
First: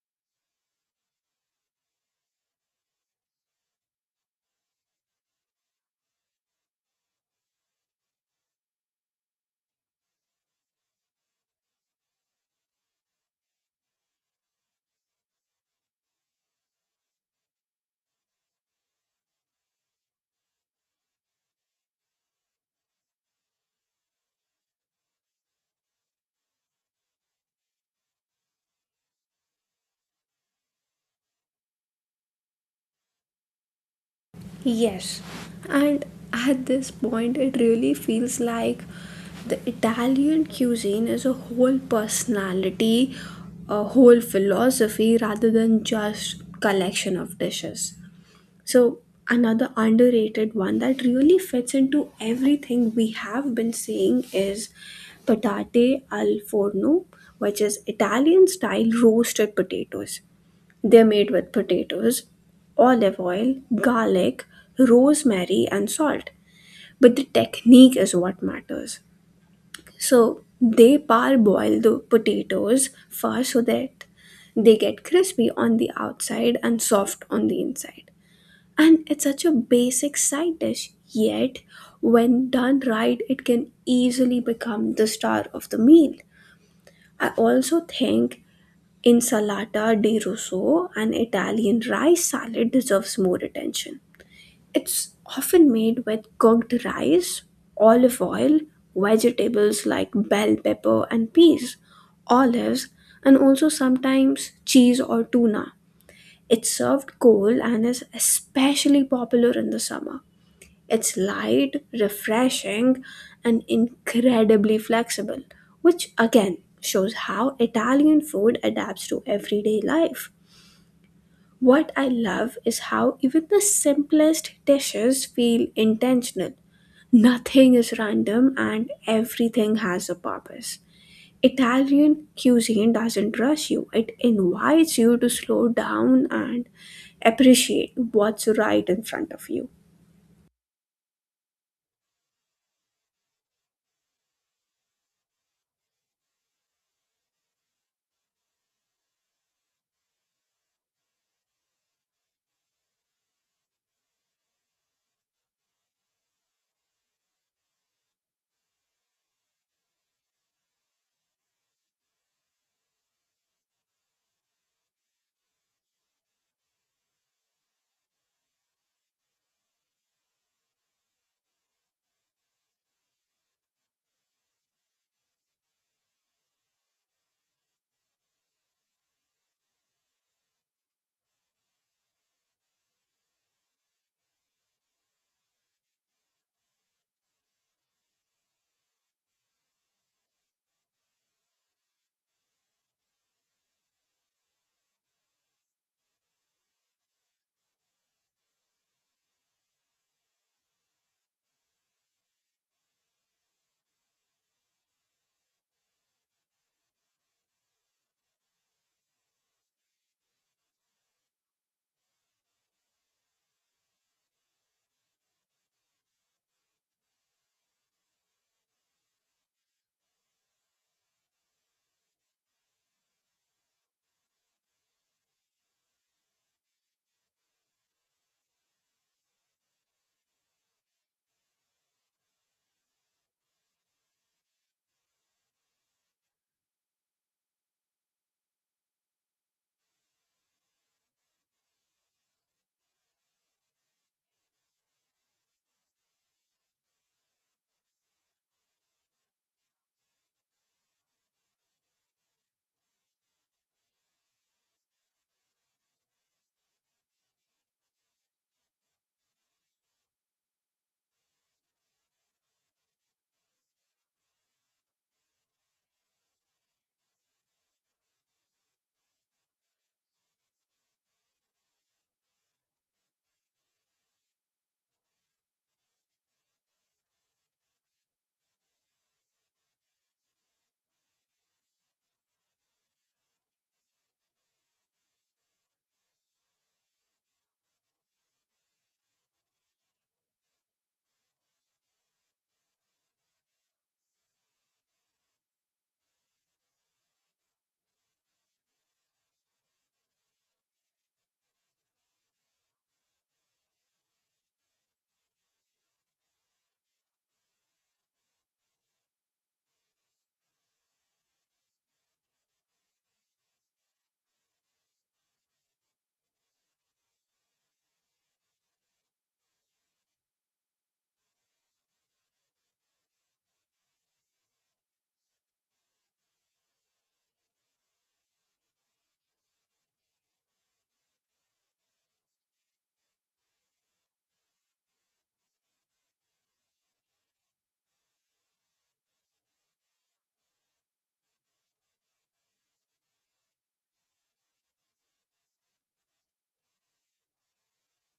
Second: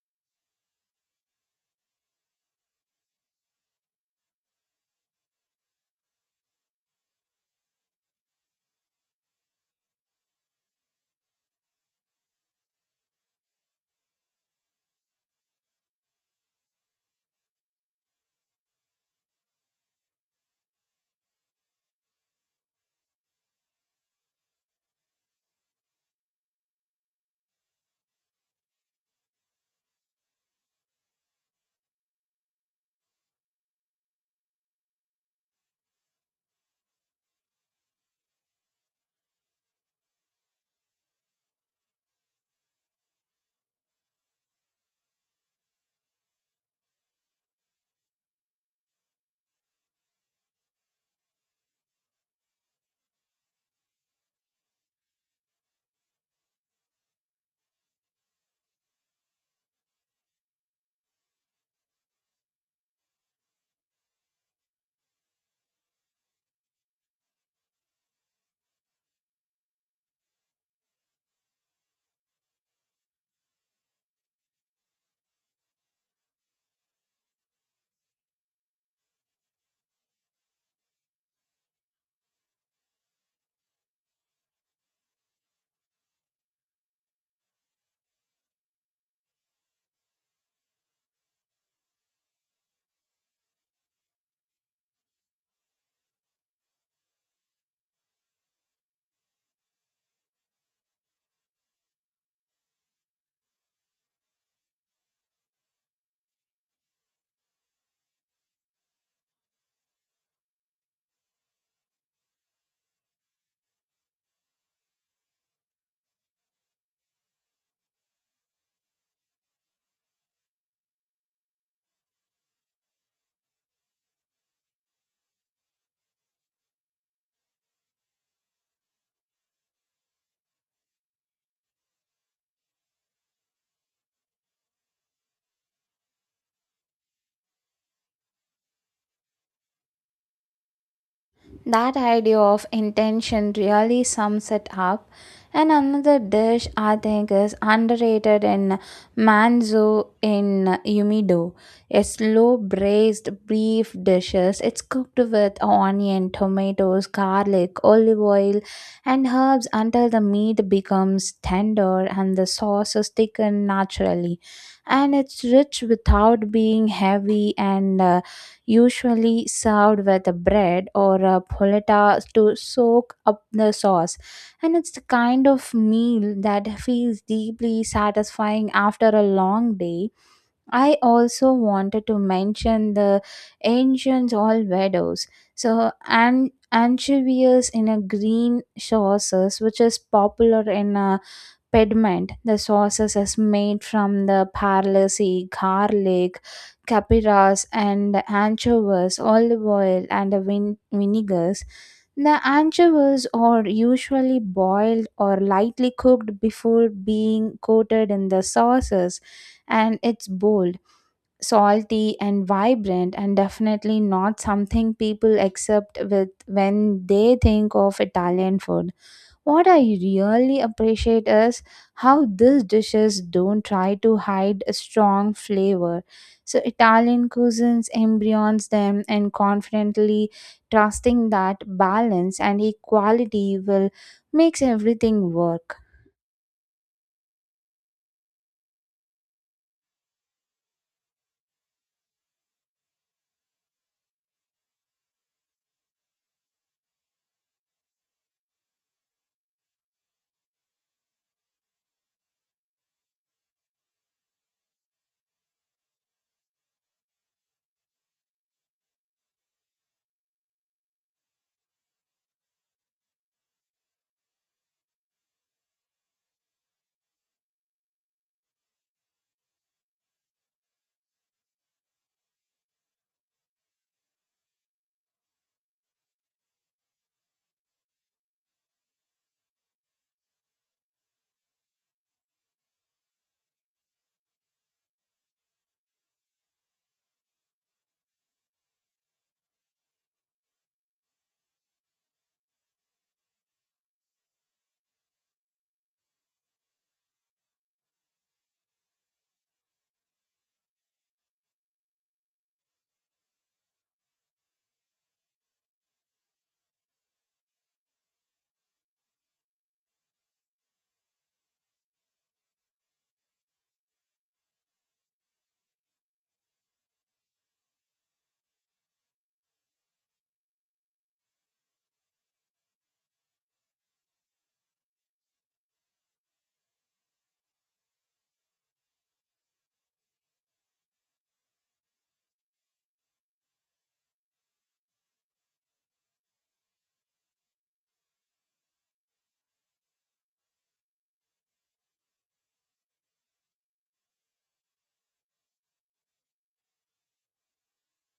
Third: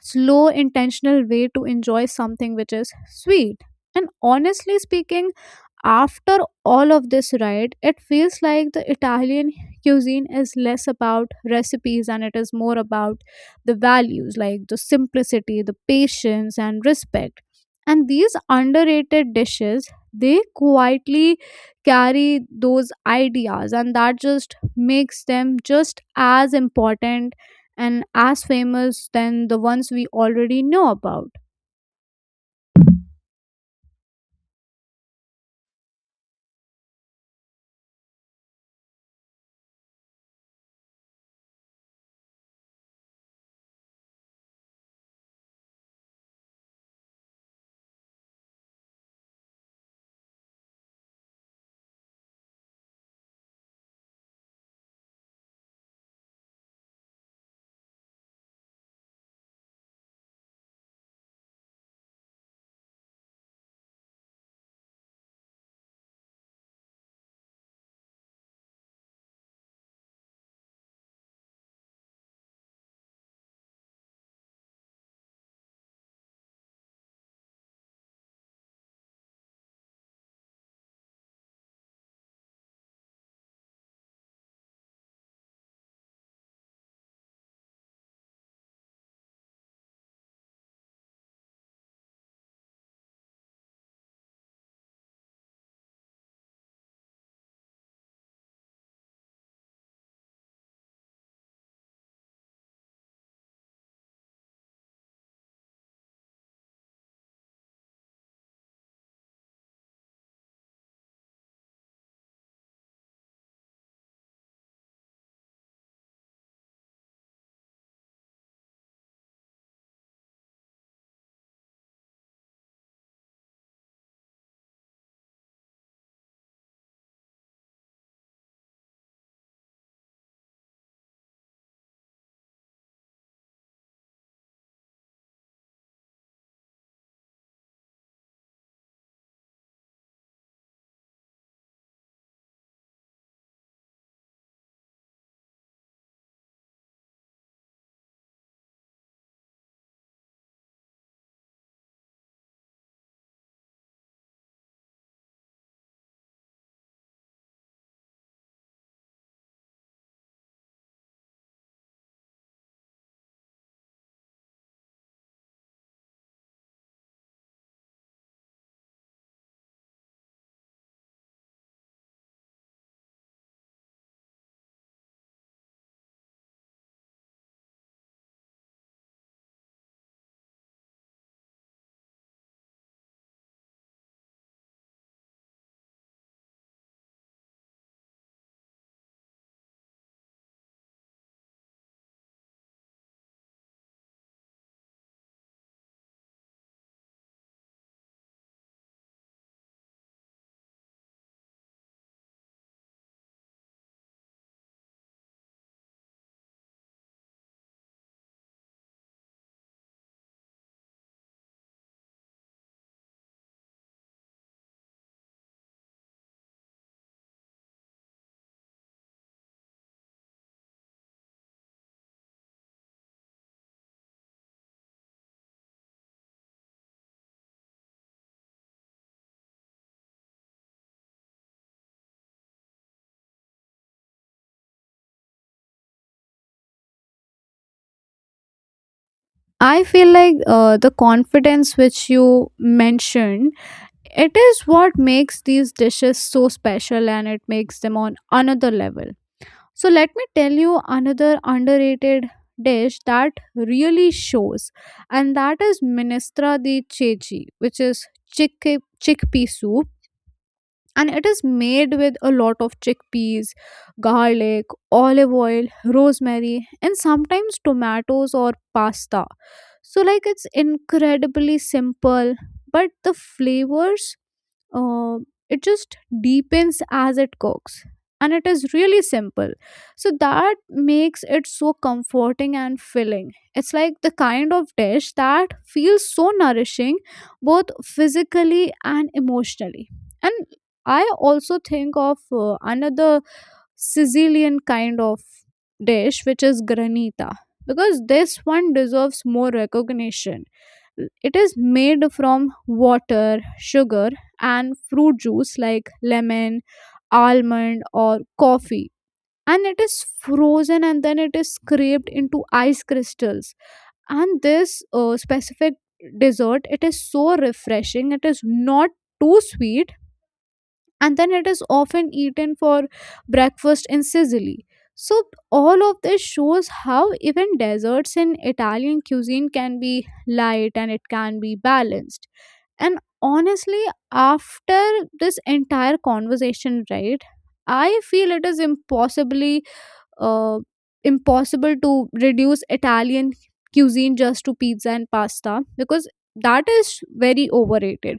C: slow intentional way to enjoy something which is sweet. And honestly speaking, after all of this, right, it feels like the Italian cuisine is less about recipes and it is more about the values, like the simplicity, the patience, and respect. And these underrated dishes, they quietly carry those ideas, and that just makes them just as important and as famous than the ones we already know about.
A: Yes, and at this point, it really feels like the Italian cuisine is a whole personality, a whole philosophy rather than just collection of dishes. So, another underrated one that really fits into everything we have been saying is patate al forno, which is Italian style roasted potatoes. They're made with potatoes, olive oil, garlic, rosemary, and salt. But the technique is what matters. So, they parboil the potatoes first so that they get crispy on the outside and soft on the inside and it's such a basic side dish, yet, when done right, it can easily become the star of the meal. I also think insalata di rosso, an Italian rice salad, deserves more attention. It's often made with cooked rice, olive oil, vegetables like bell pepper and peas, olives, and also sometimes cheese or tuna. It's served cold and is especially popular in the summer. It's light, refreshing, and incredibly flexible, which again shows how Italian food adapts to everyday life. What I love is how even the simplest dishes feel intentional. Nothing is random and everything has a purpose. Italian cuisine doesn't rush you, it invites you to slow down and appreciate what's right in front of you.
B: That idea of intention really sums it up. And another dish I think is underrated in manzo in umido. A slow braised beef dishes. It's cooked with onion, tomatoes, garlic, olive oil, and herbs until the meat becomes tender and the sauce is thickened naturally. And it's rich without being heavy, and usually served with a bread or a polenta to soak up the sauce. And it's the kind of meal that feels deeply satisfying after a long day. I also wanted to mention the ancient Olvedos. So, and anchovies in a green sauces which is popular in Pediment, the sauces is made from the parsley, garlic, capers, and anchovies, olive oil, and vinegars. The anchovies are usually boiled or lightly cooked before being coated in the sauces, and it's bold, salty, and vibrant, and definitely not something people accept with when they think of Italian food. What I really appreciate is how these dishes don't try to hide a strong flavor. So Italian cuisines embryons them and confidently trusting that balance and equality will makes everything work.
C: I feel like the confidence which you mentioned, it is what makes these dishes so special and it makes them on another level. So, let me tell you another underrated dish that really shows, and that is minestra di ceci, which is chick- chickpea soup. And it is made with a lot of chickpeas, garlic, olive oil, rosemary, and sometimes tomatoes or pasta. So, like, it's incredibly simple, but the flavors, uh, it just deepens as it cooks, and it is really simple, so that makes it so comforting and filling. It's like the kind of dish that feels so nourishing both physically and emotionally. And I also think of another Sicilian kind of dish which is granita, because this one deserves more recognition. It is made from water, sugar, and fruit juice like lemon, almond, or coffee, and it is frozen and then it is scraped into ice crystals. And this specific dessert, it is so refreshing, it is not too sweet, and then it is often eaten for breakfast in Sicily. So all of this shows how even desserts in Italian cuisine can be light and it can be balanced. And honestly, after this entire conversation, right, I feel it is impossibly uh, impossible to reduce Italian cuisine just to pizza and pasta because that is very overrated.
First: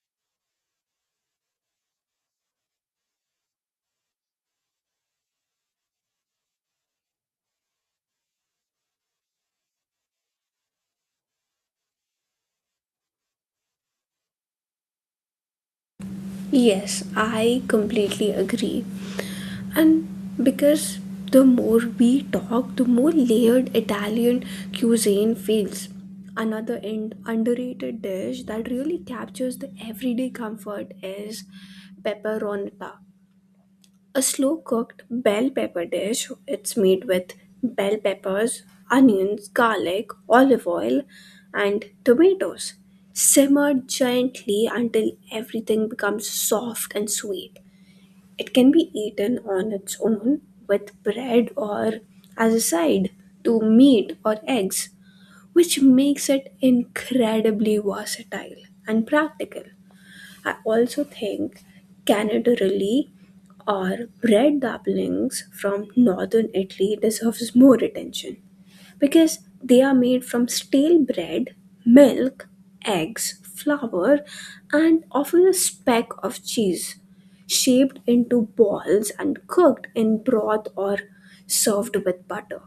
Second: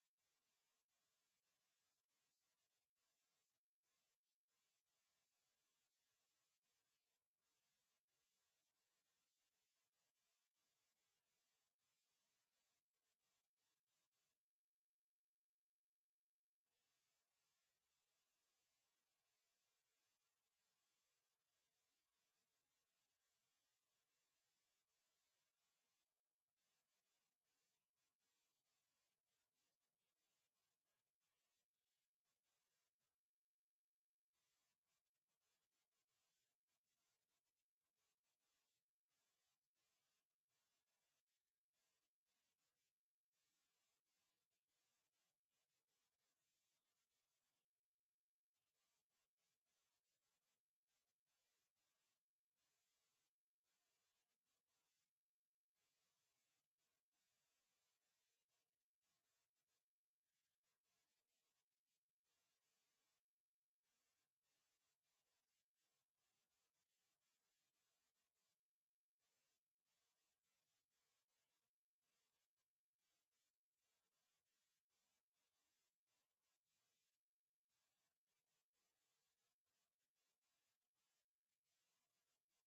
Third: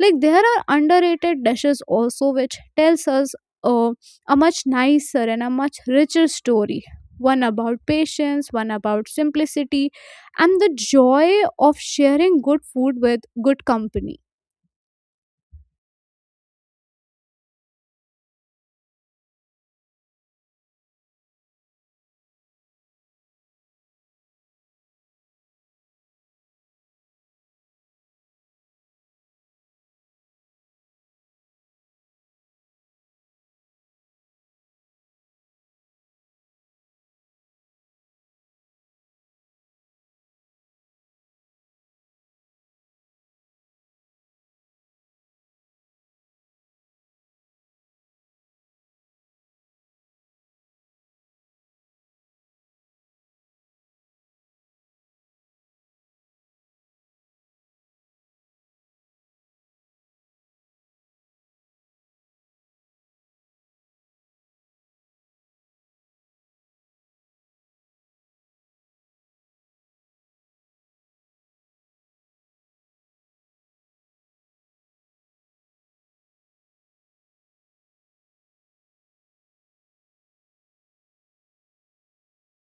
C: Like there are underrated dishes also, which tells us uh, a much nicer and a much richer story. One about patience, one about simplicity, and the joy of sharing good food with good company.
A: Yes, I completely agree. And because the more we talk, the more layered Italian cuisine feels. Another and underrated dish that really captures the everyday comfort is pepperonata, a slow cooked bell pepper dish. It's made with bell peppers, onions, garlic, olive oil, and tomatoes. Simmer gently until everything becomes soft and sweet. It can be eaten on its own with bread or as a side to meat or eggs, which makes it incredibly versatile and practical. I also think Canada really or bread dumplings from northern Italy deserves more attention because they are made from stale bread, milk, eggs, flour, and often a speck of cheese, shaped into balls and cooked in broth or served with butter.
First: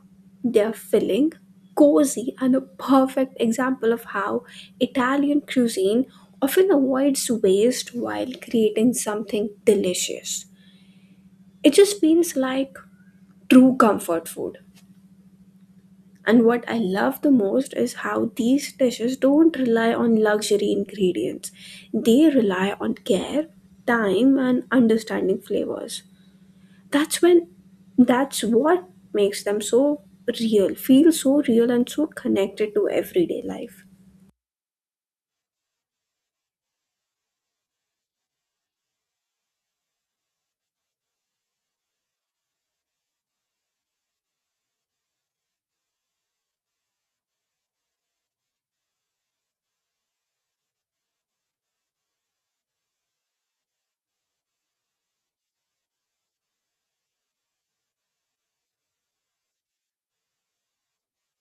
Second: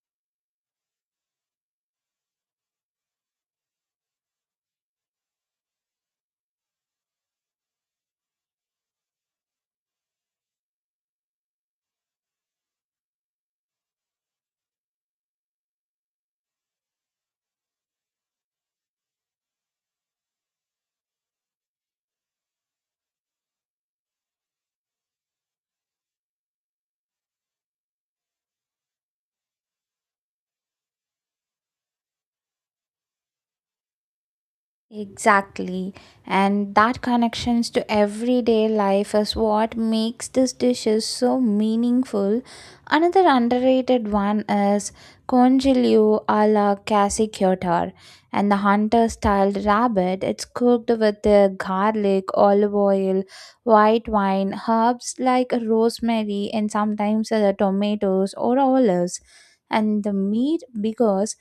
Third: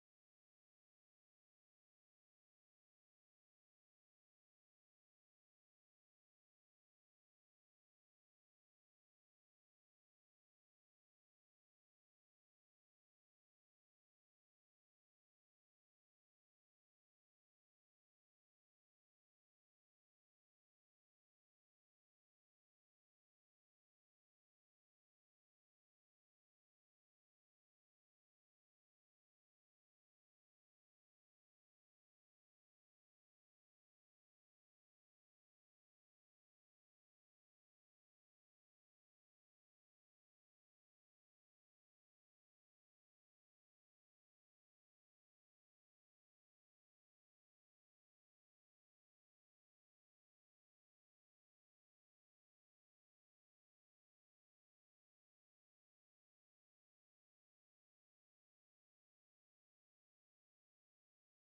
A: They are filling, cozy, and a perfect example of how Italian cuisine often avoids waste while creating something delicious. It just feels like true comfort food. And what I love the most is how these dishes don't rely on luxury ingredients. They rely on care, time, and understanding flavors. That's when that's what makes them feel so real and so connected to everyday life.
B: Exactly. And that connections to everyday life is what makes these dishes so meaningful. Another underrated one is congelio a la casiquiotar and the hunter style rabbit. It's cooked with the garlic, olive oil, white wine, herbs like rosemary, and sometimes tomatoes or olives. And the meat because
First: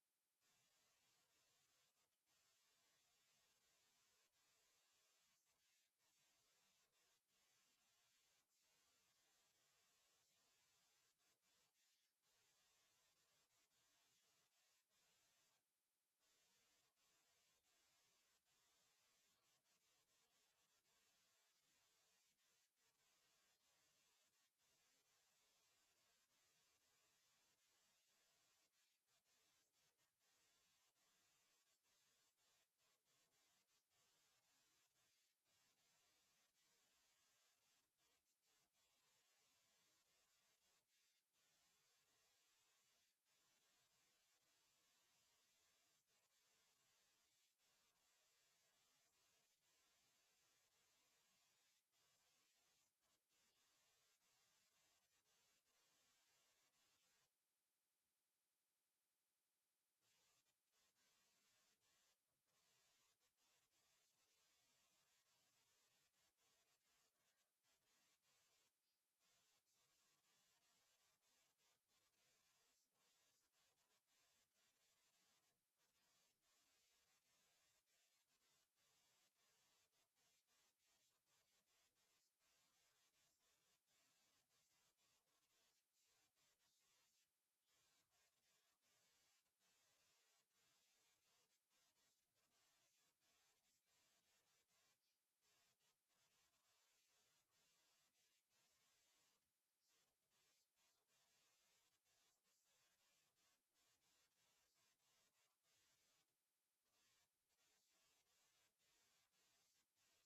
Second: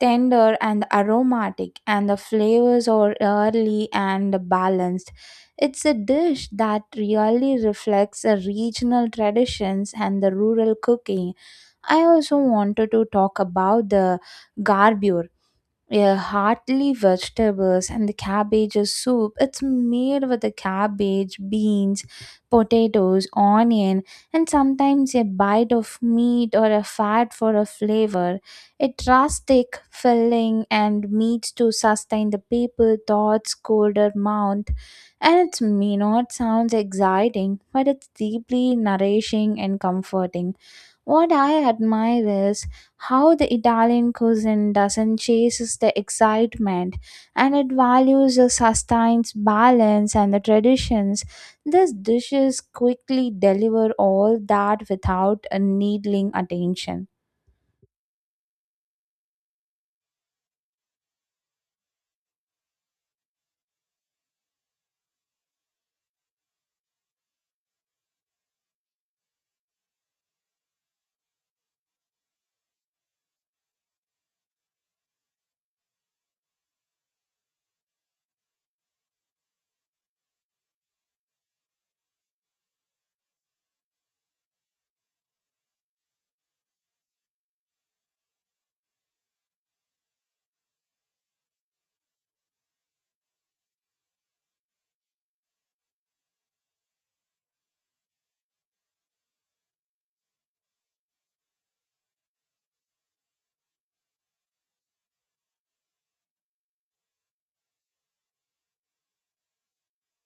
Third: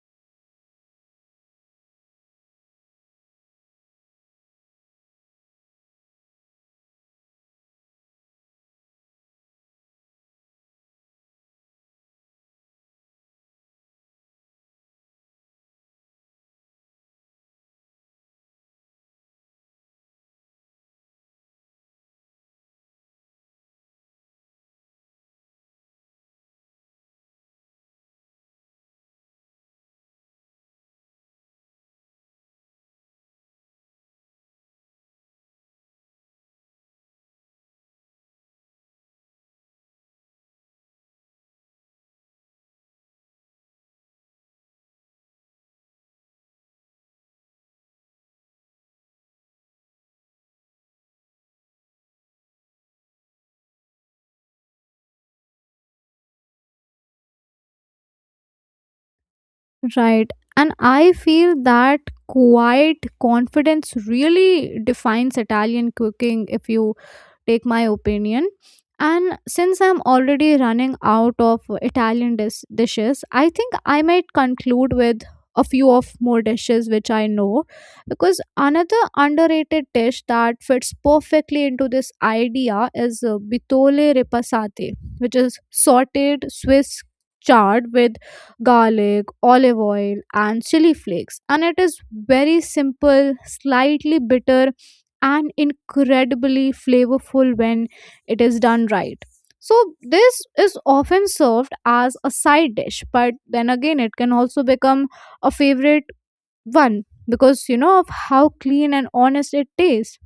B: tender and aromatic, and the flavors are early and balanced. It's a dish that really reflects the regional traditions and the rural cooking. I also wanted to talk about the garbura, yeah, heartily vegetables and the cabbage soup. It's made with the cabbage, beans, potatoes, onion, and sometimes a bite of meat or a fat for a flavor. It rustic, filling, and meats to sustain the people, thoughts, colder mouth. And it may not sound exciting, but it's deeply nourishing and comforting. What I admire is how the Italian cuisine doesn't chase the excitement, and it values the sustains balance and the traditions. These dishes quickly deliver all that without a needling attention.
C: Right. And I feel that quiet confidence really defines Italian cooking, if you take my opinion. And since I'm already running out of Italian dishes, I think I might conclude with a few of more dishes which I know. Because another underrated dish that fits perfectly into this idea is bitole repasate, which is sauteed Swiss chard with garlic, olive oil, and chili flakes, and it is very simple, slightly bitter, and incredibly flavorful when it is done right. So, this is often served as a side dish, but then again, it can also become a favorite one because, you know, of how clean and honest it tastes.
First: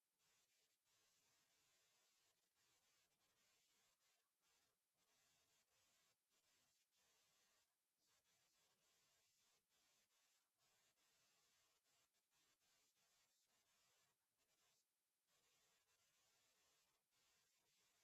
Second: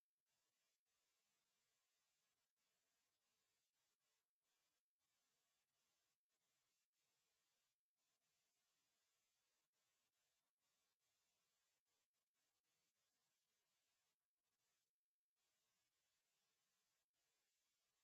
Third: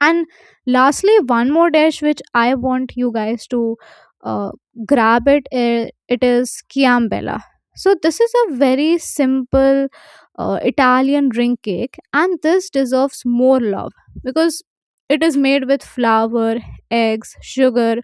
C: And lastly, one more dish which I want you guys to uh, grab it. It is Chiambella. So this is a very simple Italian ring cake, and this deserves more love because it is made with flour, eggs, sugar,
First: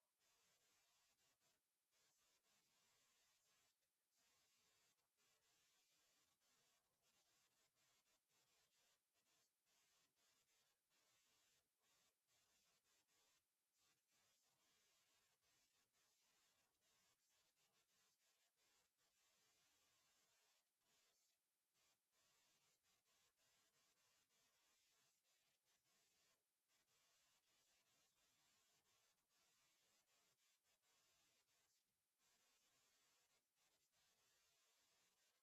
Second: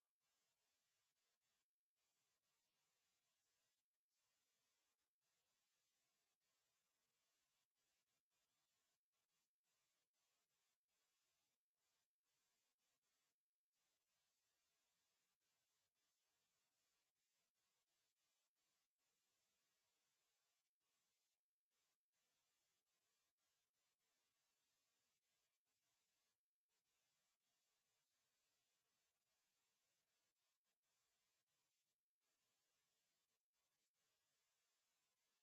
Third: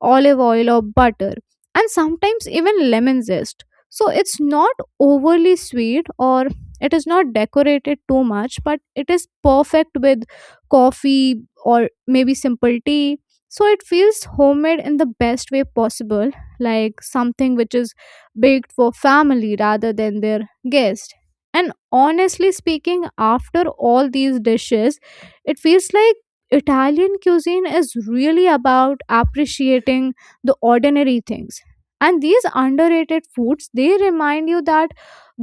C: olive oil or butter, and sometimes even lemon zest. So it's not overly sweet or it is not decorated too much, but it is perfect with coffee or maybe simple tea. So it feels homemade in the best way possible, like something which is baked for family rather than their guest. And honestly speaking, after all these dishes, it feels like Italian cuisine is really about appreciating the ordinary things. And these underrated foods, they remind you that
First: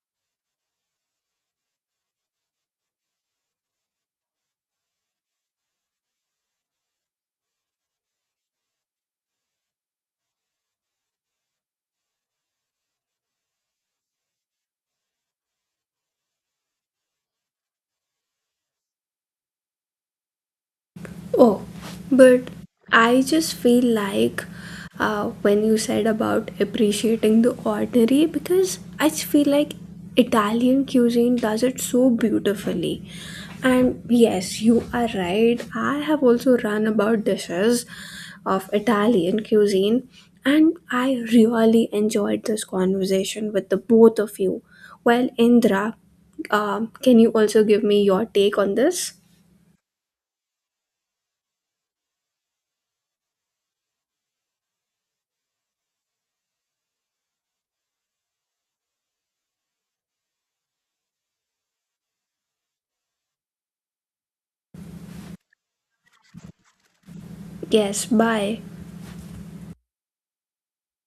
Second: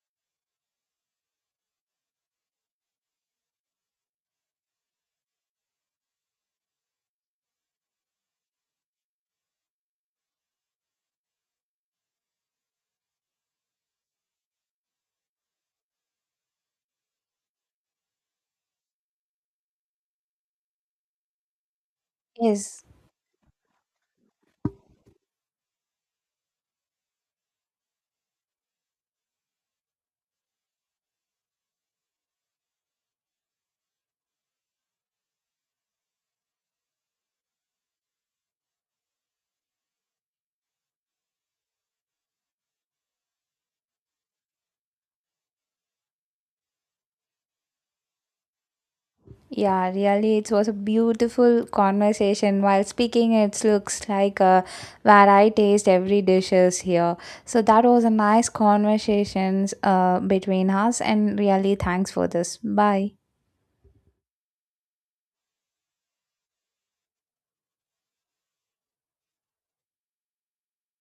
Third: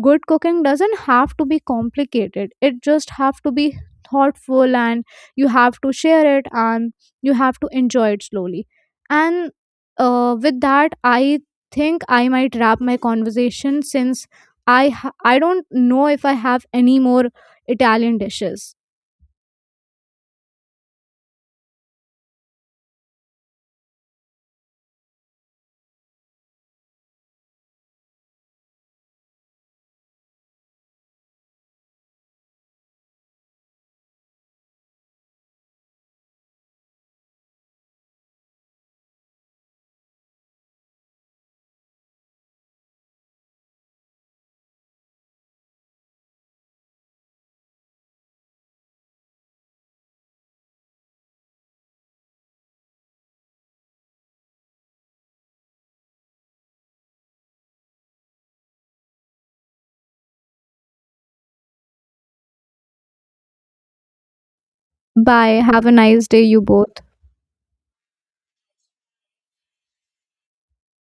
C: good cooking doesn't have to be complicated. It just have to be thoughtful, and you have to share it, and you have to enjoy it slowly. And with that, I think I might wrap my conversation since I don't know if I have any more Italian dishes.
A: Oh, but
B: Yes.
A: I just feel like when you said about appreciating the ordinary, because I just feel like Italian cuisine does it so beautifully. And yes, you are right. I have also run about dishes of Italian cuisine, and I really enjoyed this conversation with the both of you. Well, Indra, can you also give me your take on this?
B: Yeah, really, it was a beautiful conversation. While speaking, it looks like where I taste every dishes here. So that was a nice conversations between us, and really, thanks for this. Bye.
C: Bye. Have a nice day, you both.
A: Yes, bye.